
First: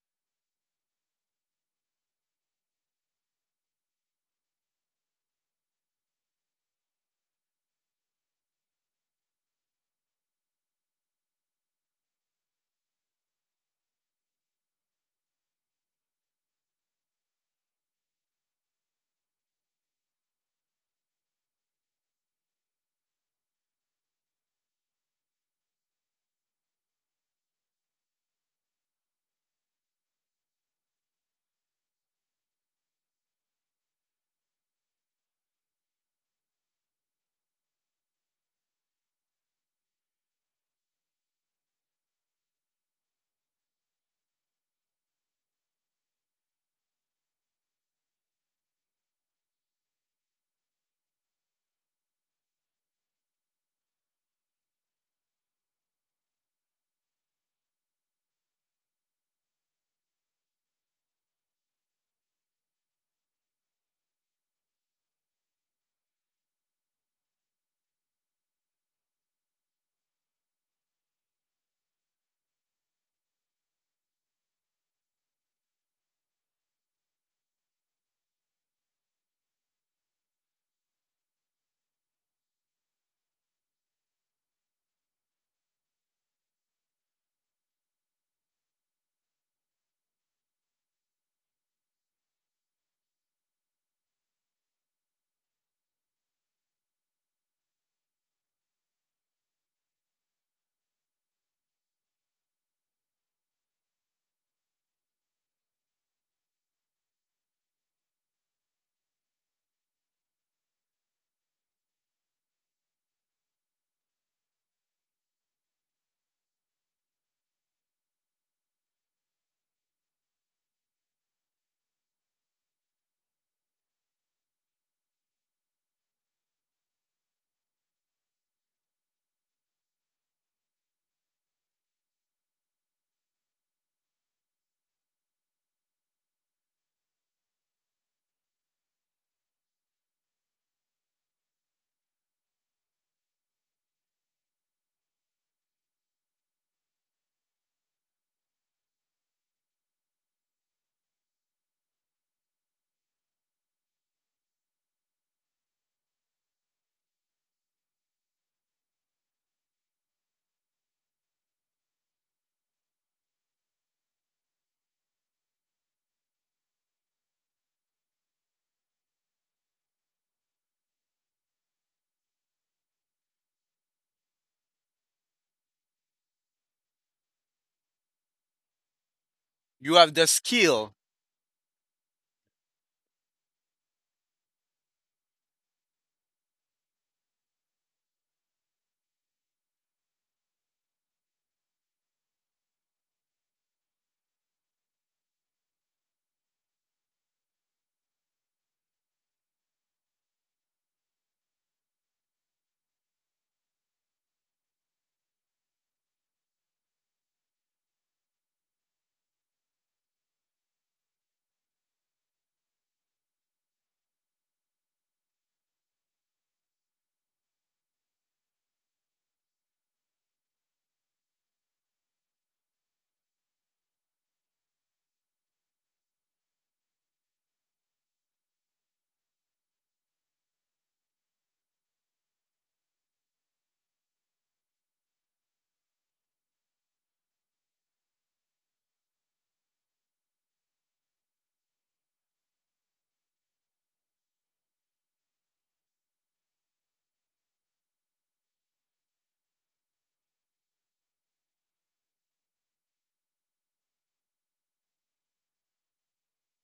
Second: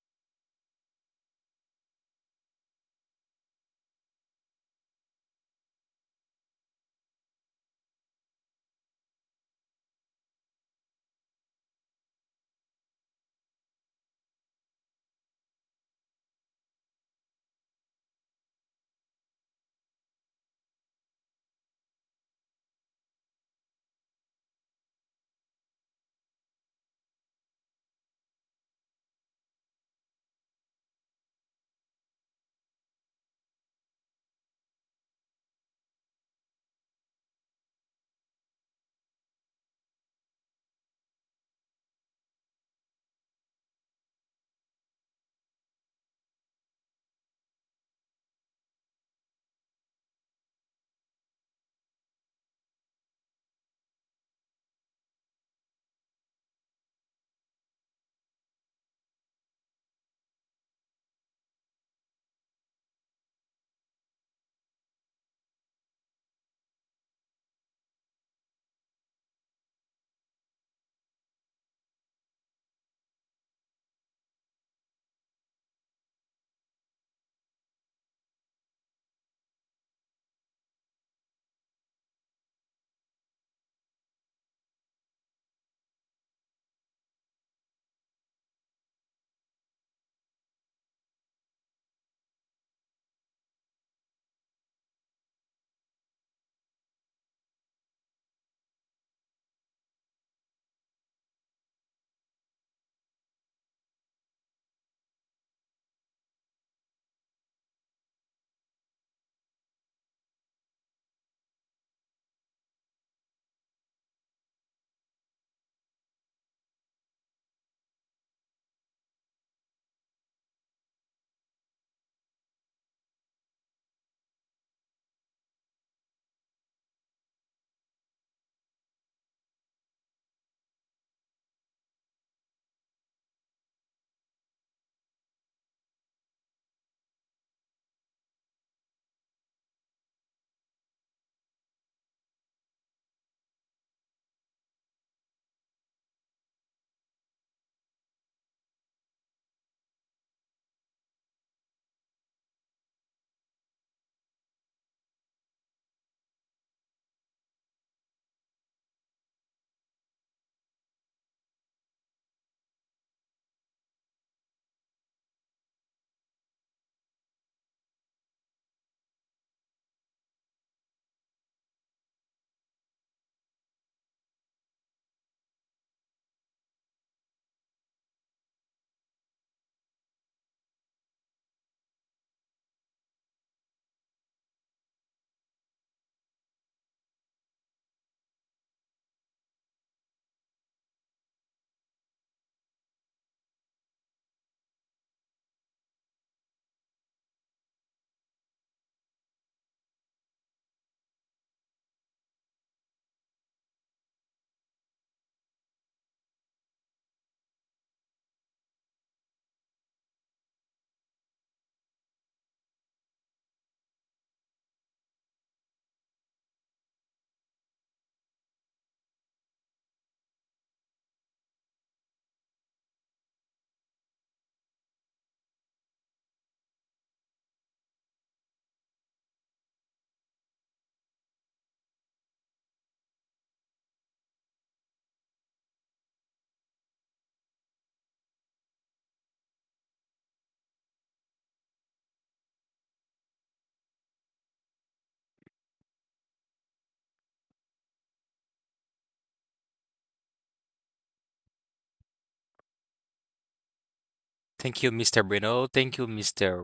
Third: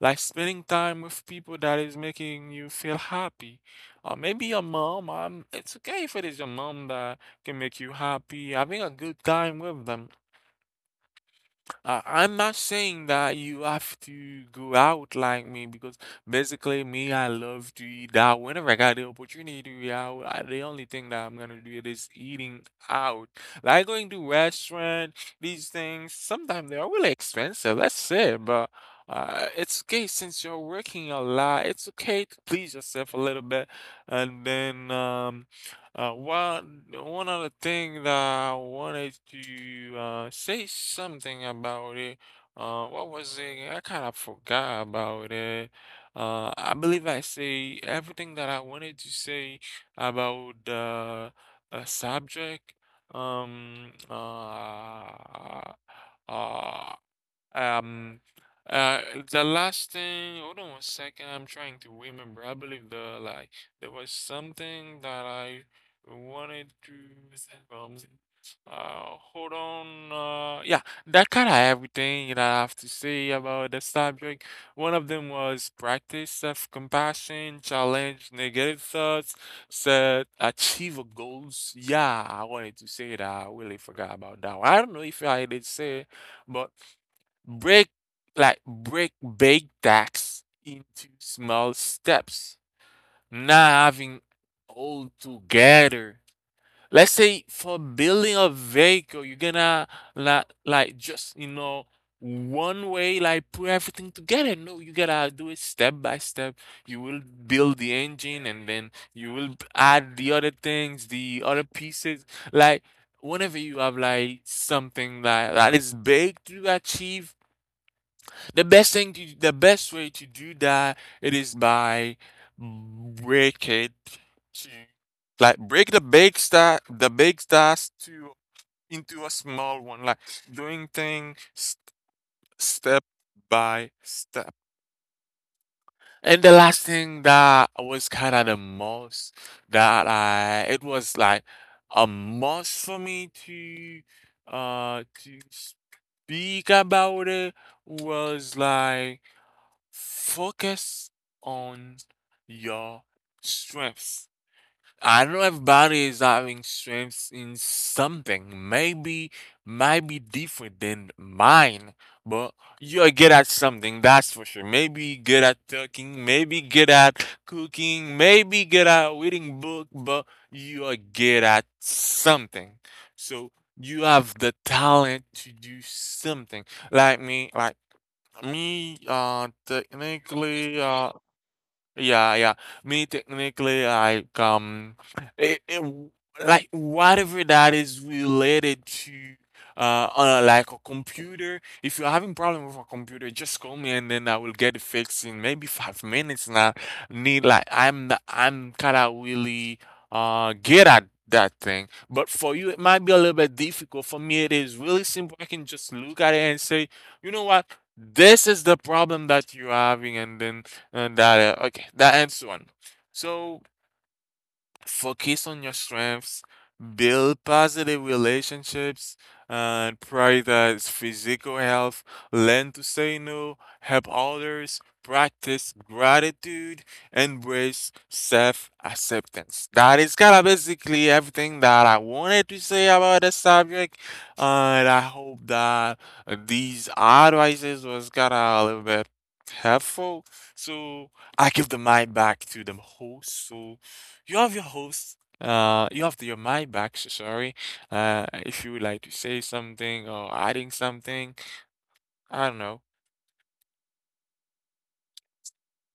S3: Like spending time with people that is making you feel happy. Or maybe your mom, um, it's okay if it is your mom that can make you happy. Having a good time with them. I I'm not saying that you have to go out like me because basically me, I love to eat out. Whenever I got the opportunity to eat out, I, the only thing that I'm gonna do is eating out. Like going to restaurant, these things, sometimes they are really expensive, let's say, but uh, it's okay since you're working a lot, it's okay to please yourself a little bit and then um uh, one one other thing that I wanted to uh, say something about it. Uh, what was it? I kind of forgot about it. Uh, I believe I say everything that I wanted to say about the uh, subject. Um, uh, uh, um, uh, the last thing, hold on one second, I'm trying to remember. I believe the like there was something that I wanted to say, um, uh, hold on. Uh, yeah, that kind of everything that I have to say about the subject. One of them was practice self-compassion, challenge negative thoughts, set achievable goals. Yeah, I wanted to say that. I really forgot about that one. I don't know if I did say it, but. Break like break big tasks into small steps, not having all together. Let's say for building a vehicle, you're gonna like like just you know one way like put everything together. No, you gotta do it step by step. You will build the engine and then you will add the other things, the other pieces. Like whenever you have like something that, that is big to achieve the best thing to, the best way to do that it is by break it to like break the big star the big stars to into a small one like doing things st- step by step. And the last thing that was kind of the most that I it was like a must for me to uh to speak about it was like focus on your strengths. I know everybody is having strengths in something. Maybe might be different than mine, but you're good at something, that's for sure. Maybe good at talking, maybe good at cooking, maybe good at reading book, but you are good at something. So you have the talent to do something. Like me, like me, uh,
S2: You have the
S3: technically,
S2: skill.
S3: uh, yeah, yeah. Me technically, like um, it, it, w- like whatever that is related to uh, uh like a computer. If you're having problem with a computer, just call me and then I will get it fixed in maybe five minutes. And I need like I'm the, I'm kind of really uh good at that thing. But for you, it might be a little bit difficult. For me, it is really simple. I can just look at it and say, you know what, this is the problem that you're having, and then. And that uh, okay, that ends one. So focus on your strengths, build positive relationships, and prioritize physical health, learn to say no, help others, practice gratitude, embrace self-acceptance. That is kind of basically everything that I wanted to say about the subject, and I hope that these advices was kind of a little bit helpful. So I give the mic back to the host, so you have your host. Uh, you have your my back. So sorry. Uh, if you would like to say something or adding something, I don't know.
S1: Thank you, mister Bruno. Thank you, mister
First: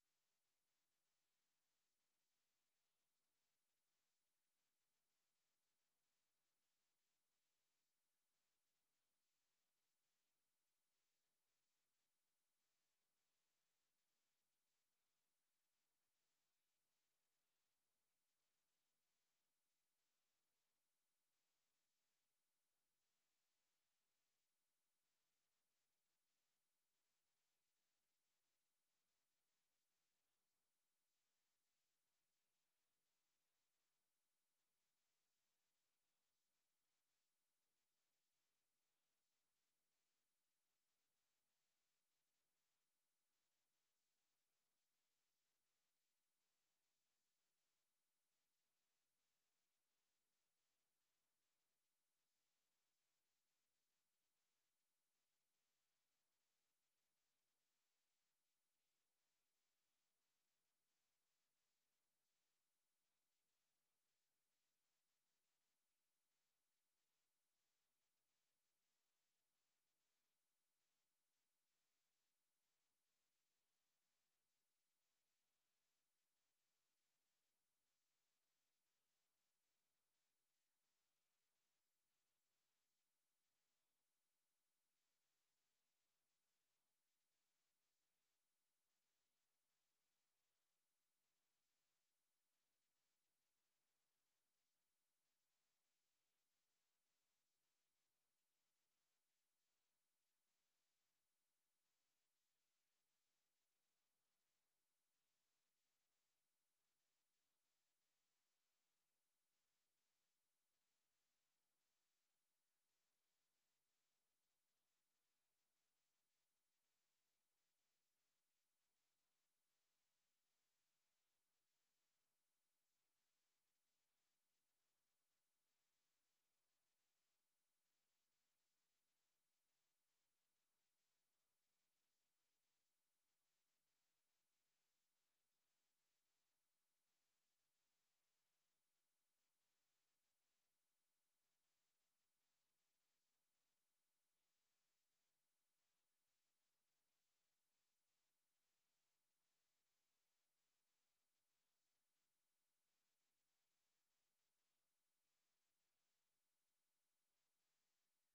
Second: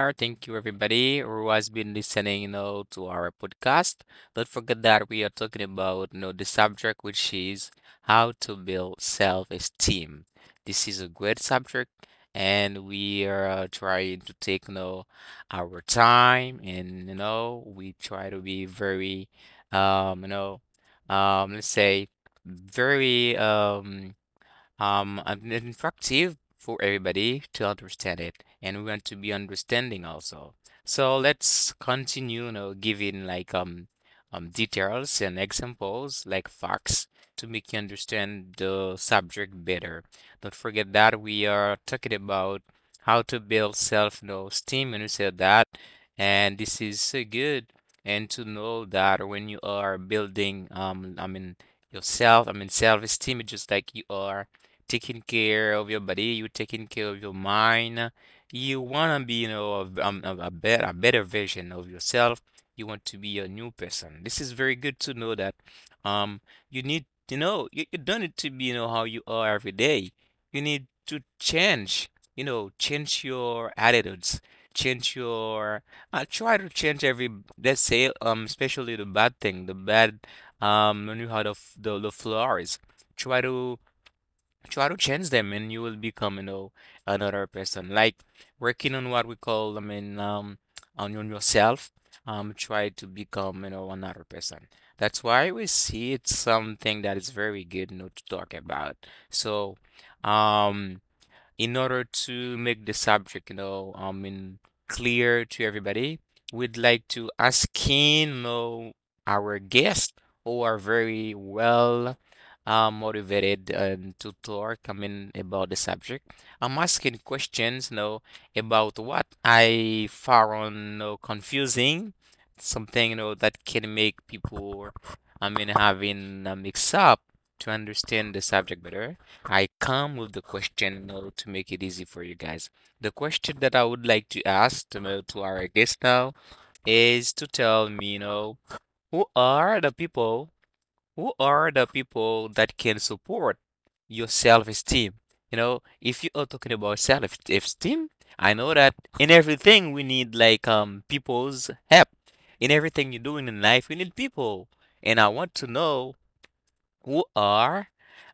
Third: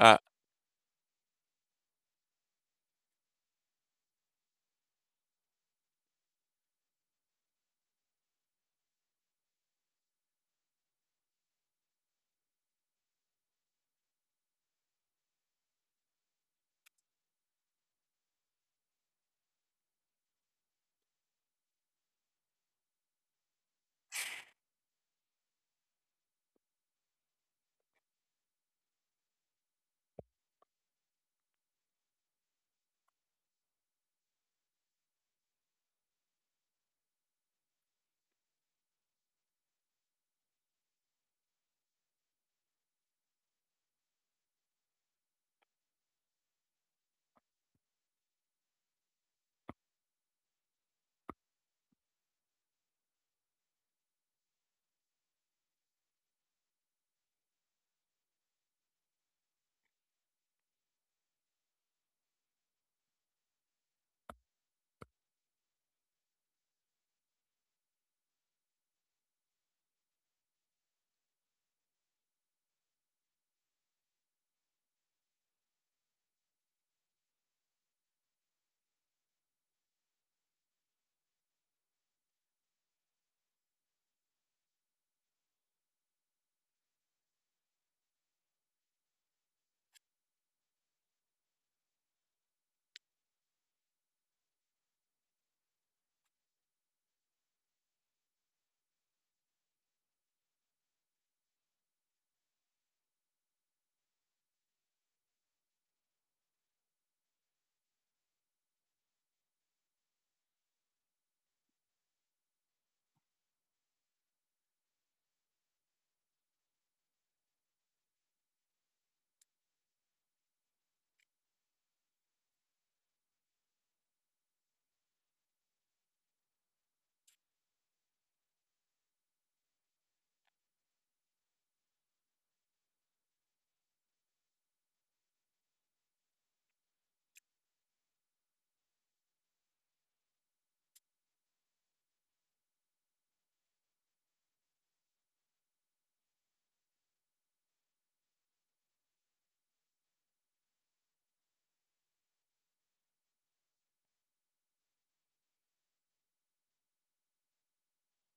S3: Uh,
S1: Thank you, everybody who has been listening, you know, to our podcast. Don't forget that we are talking about, you know, the subject, which is how to build self-esteem. This is a great subject, and we are uh, trying to take, you know, our time, and you know, we try to be very, um, you know, um, let's say, very, um. Um, and it's instructive for everybody to understand it, and we want to be understanding also. So let's continue, you know, giving like um, um details and examples like facts to make you understand the subject better. Don't forget that we are talking about how to build self, you know, esteem, and we said that, and this is so good. And to know that when you are building, um, I mean, yourself, I mean, self-esteem, it's just like you are taking care of your body, you taking care of your mind. You wanna be, you know, a, v- um, a, a better, a better version of yourself. You want to be a new person. This is very good to know that um you need, you know you, you don't need to be, you know, how you are every day. You need to change, you know, change your attitudes, change your uh, try to change every, let's say, um especially the bad thing, the bad um when you heard of the the flaws. Try to try to change them, and you will become, you know, another person. Like working on what we call, I mean, um, on on yourself, um, try to become, you know, another person. That's why we see it's something that is very good, you know, to talk about. So, um, in order to make the subject, you know, I mean, clear to everybody, we'd like to ask in, you know, our guest, who are very well uh, motivated and to talk, I mean, about the subject. I'm asking questions, you know, about what I found, you know, confusing, something, you know, that can make people, I mean, having a mix up to understand the subject better. I come with the question now to make it easy for you guys. The question that I would like to ask to, know, to our guest now is to tell me, you know, who are the people, who are the people that can support your self-esteem? You know, if you are talking about self-esteem, I know that in everything we need like um people's help. In everything you're doing in life, we need people. And I want to know who are,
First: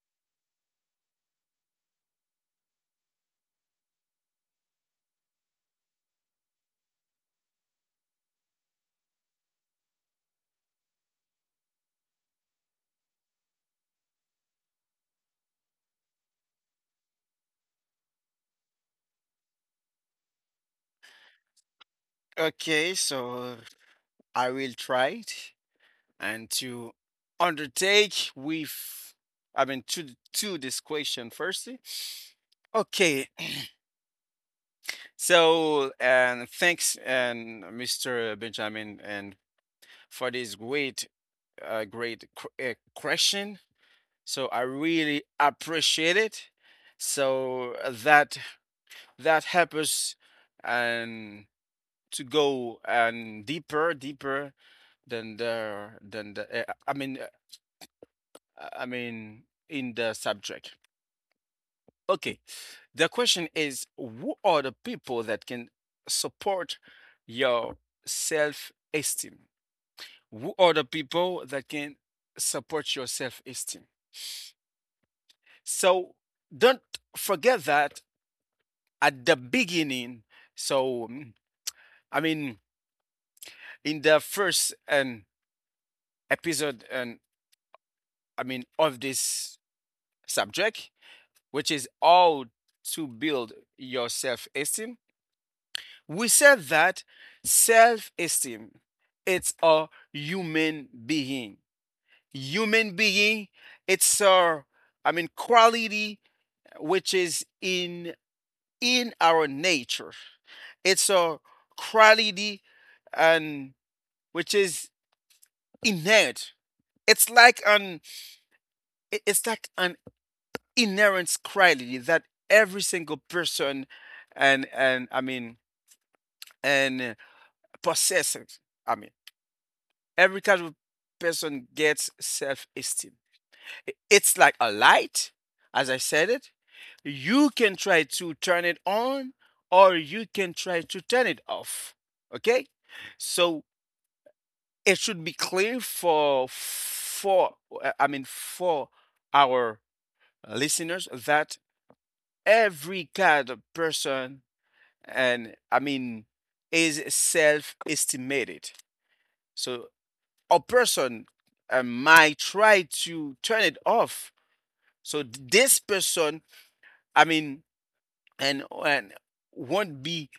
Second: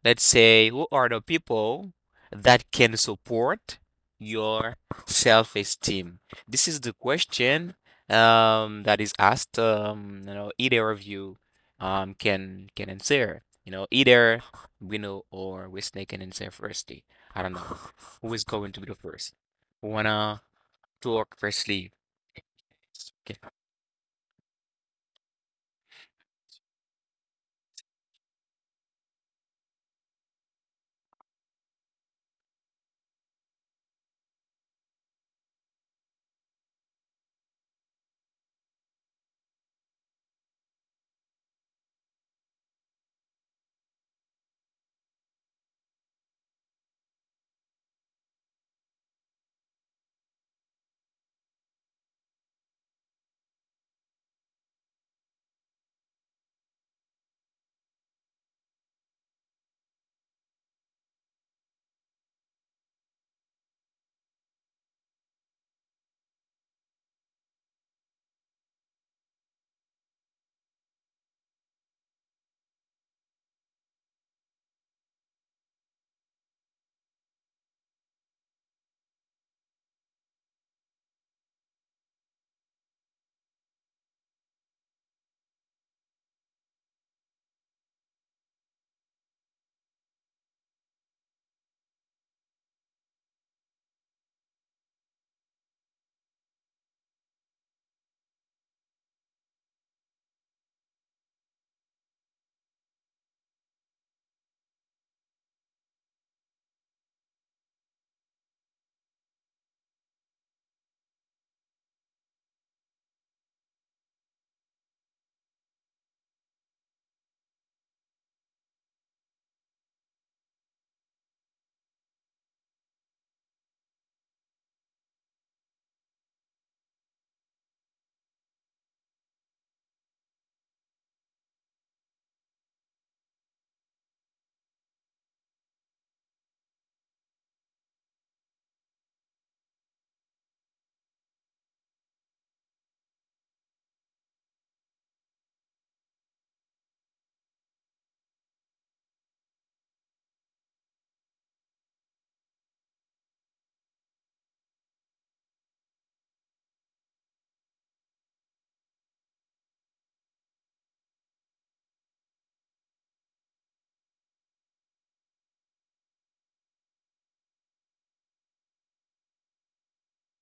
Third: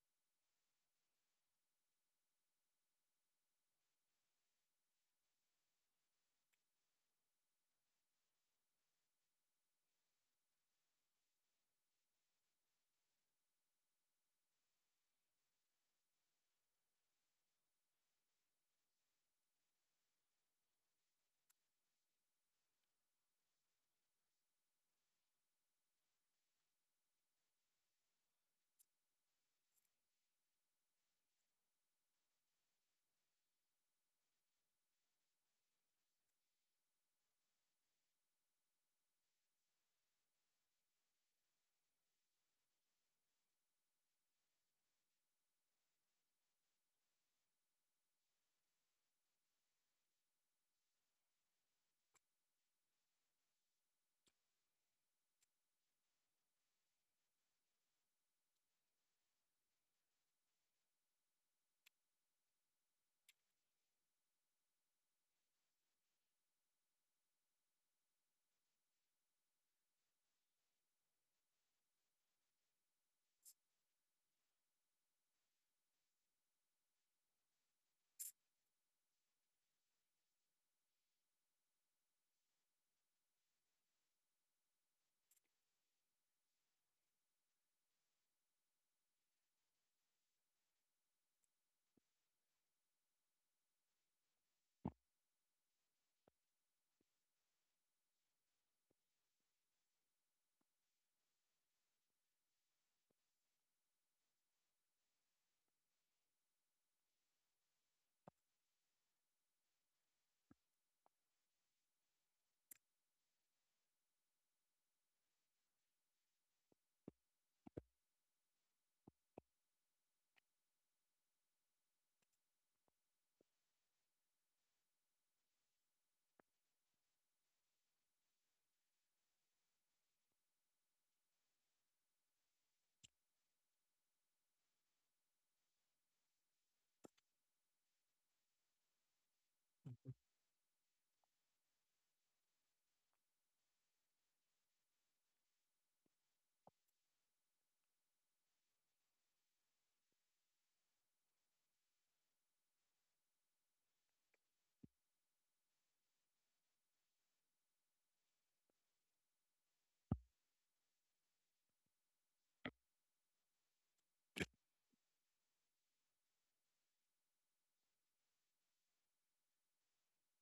S1: let's say, who are the people that can support your self-esteem? This is the question um, that is asked. Um, you know, either of you um, can can answer. You know, either Bruno or Wesley can answer firstly. I don't know who is going to be the first. Who wanna talk firstly?
S2: Okay,
S1: Okay.
S2: so I will try it and to undertake with, I mean, to to this question firstly. Okay, so and thanks and mister Benjamin and for this great, uh, great qu- uh, question. So I really appreciate it. So uh, that that helps us and to go and deeper, deeper than the than the uh, I mean uh, I mean in the subject. Okay, the question is who are the people that can support your self-esteem? Who are the people that can support your self-esteem? So don't forget that at the beginning. So mm, I mean in the first um, episode and I mean of this subject which is how to build your self-esteem. We said that self-esteem it's a human being. Human being it's a I mean quality which is in in our nature. It's a quality and which is innate. It's like an it's like an inherent quality that every single person and and I mean and possesses. I mean, every casual person gets self esteem. It's like a light, as I said it. You can try to turn it on or you can try to turn it off. Okay? So it should be clear for for uh, I mean for our listeners that every kind of person and I mean is self-estimated. So a person uh, might try to turn it off. So this person, I mean, and and won't be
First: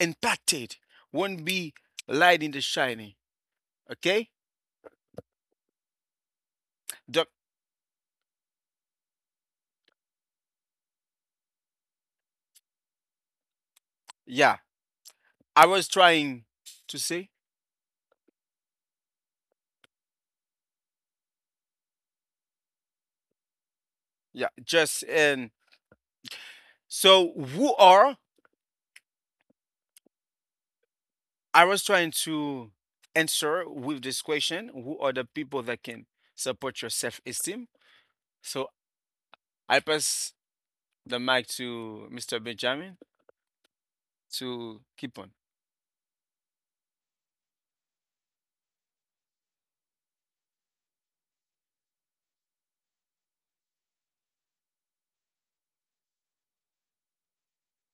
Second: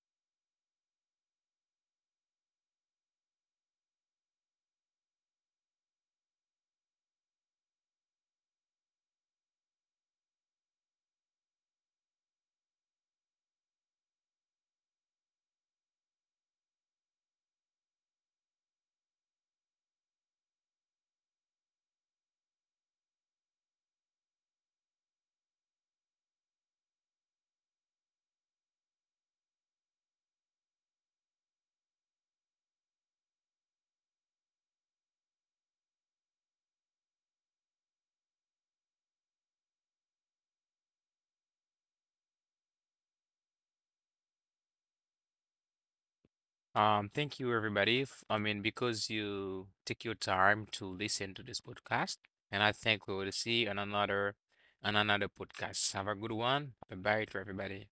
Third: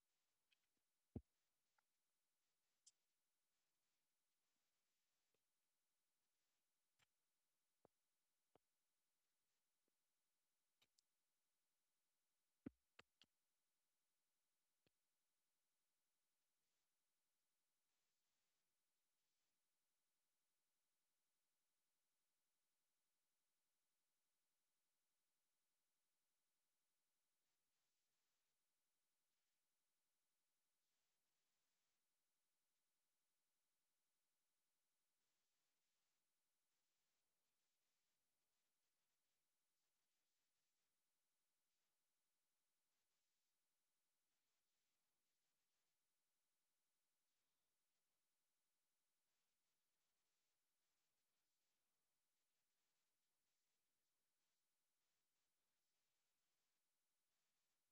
S2: impacted, won't be light in the shining. Okay, the, yeah. I was trying to say, yeah, just and so who are, I was trying to answer with this question: who are the people that can support your self-esteem? So I pass the mic to mister Benjamin to keep on.
S1: Um, thank you, everybody. f- I mean, because you take your time to listen to this podcast, and I think we will see you on another on another podcast. Have a good one. Bye bye to everybody.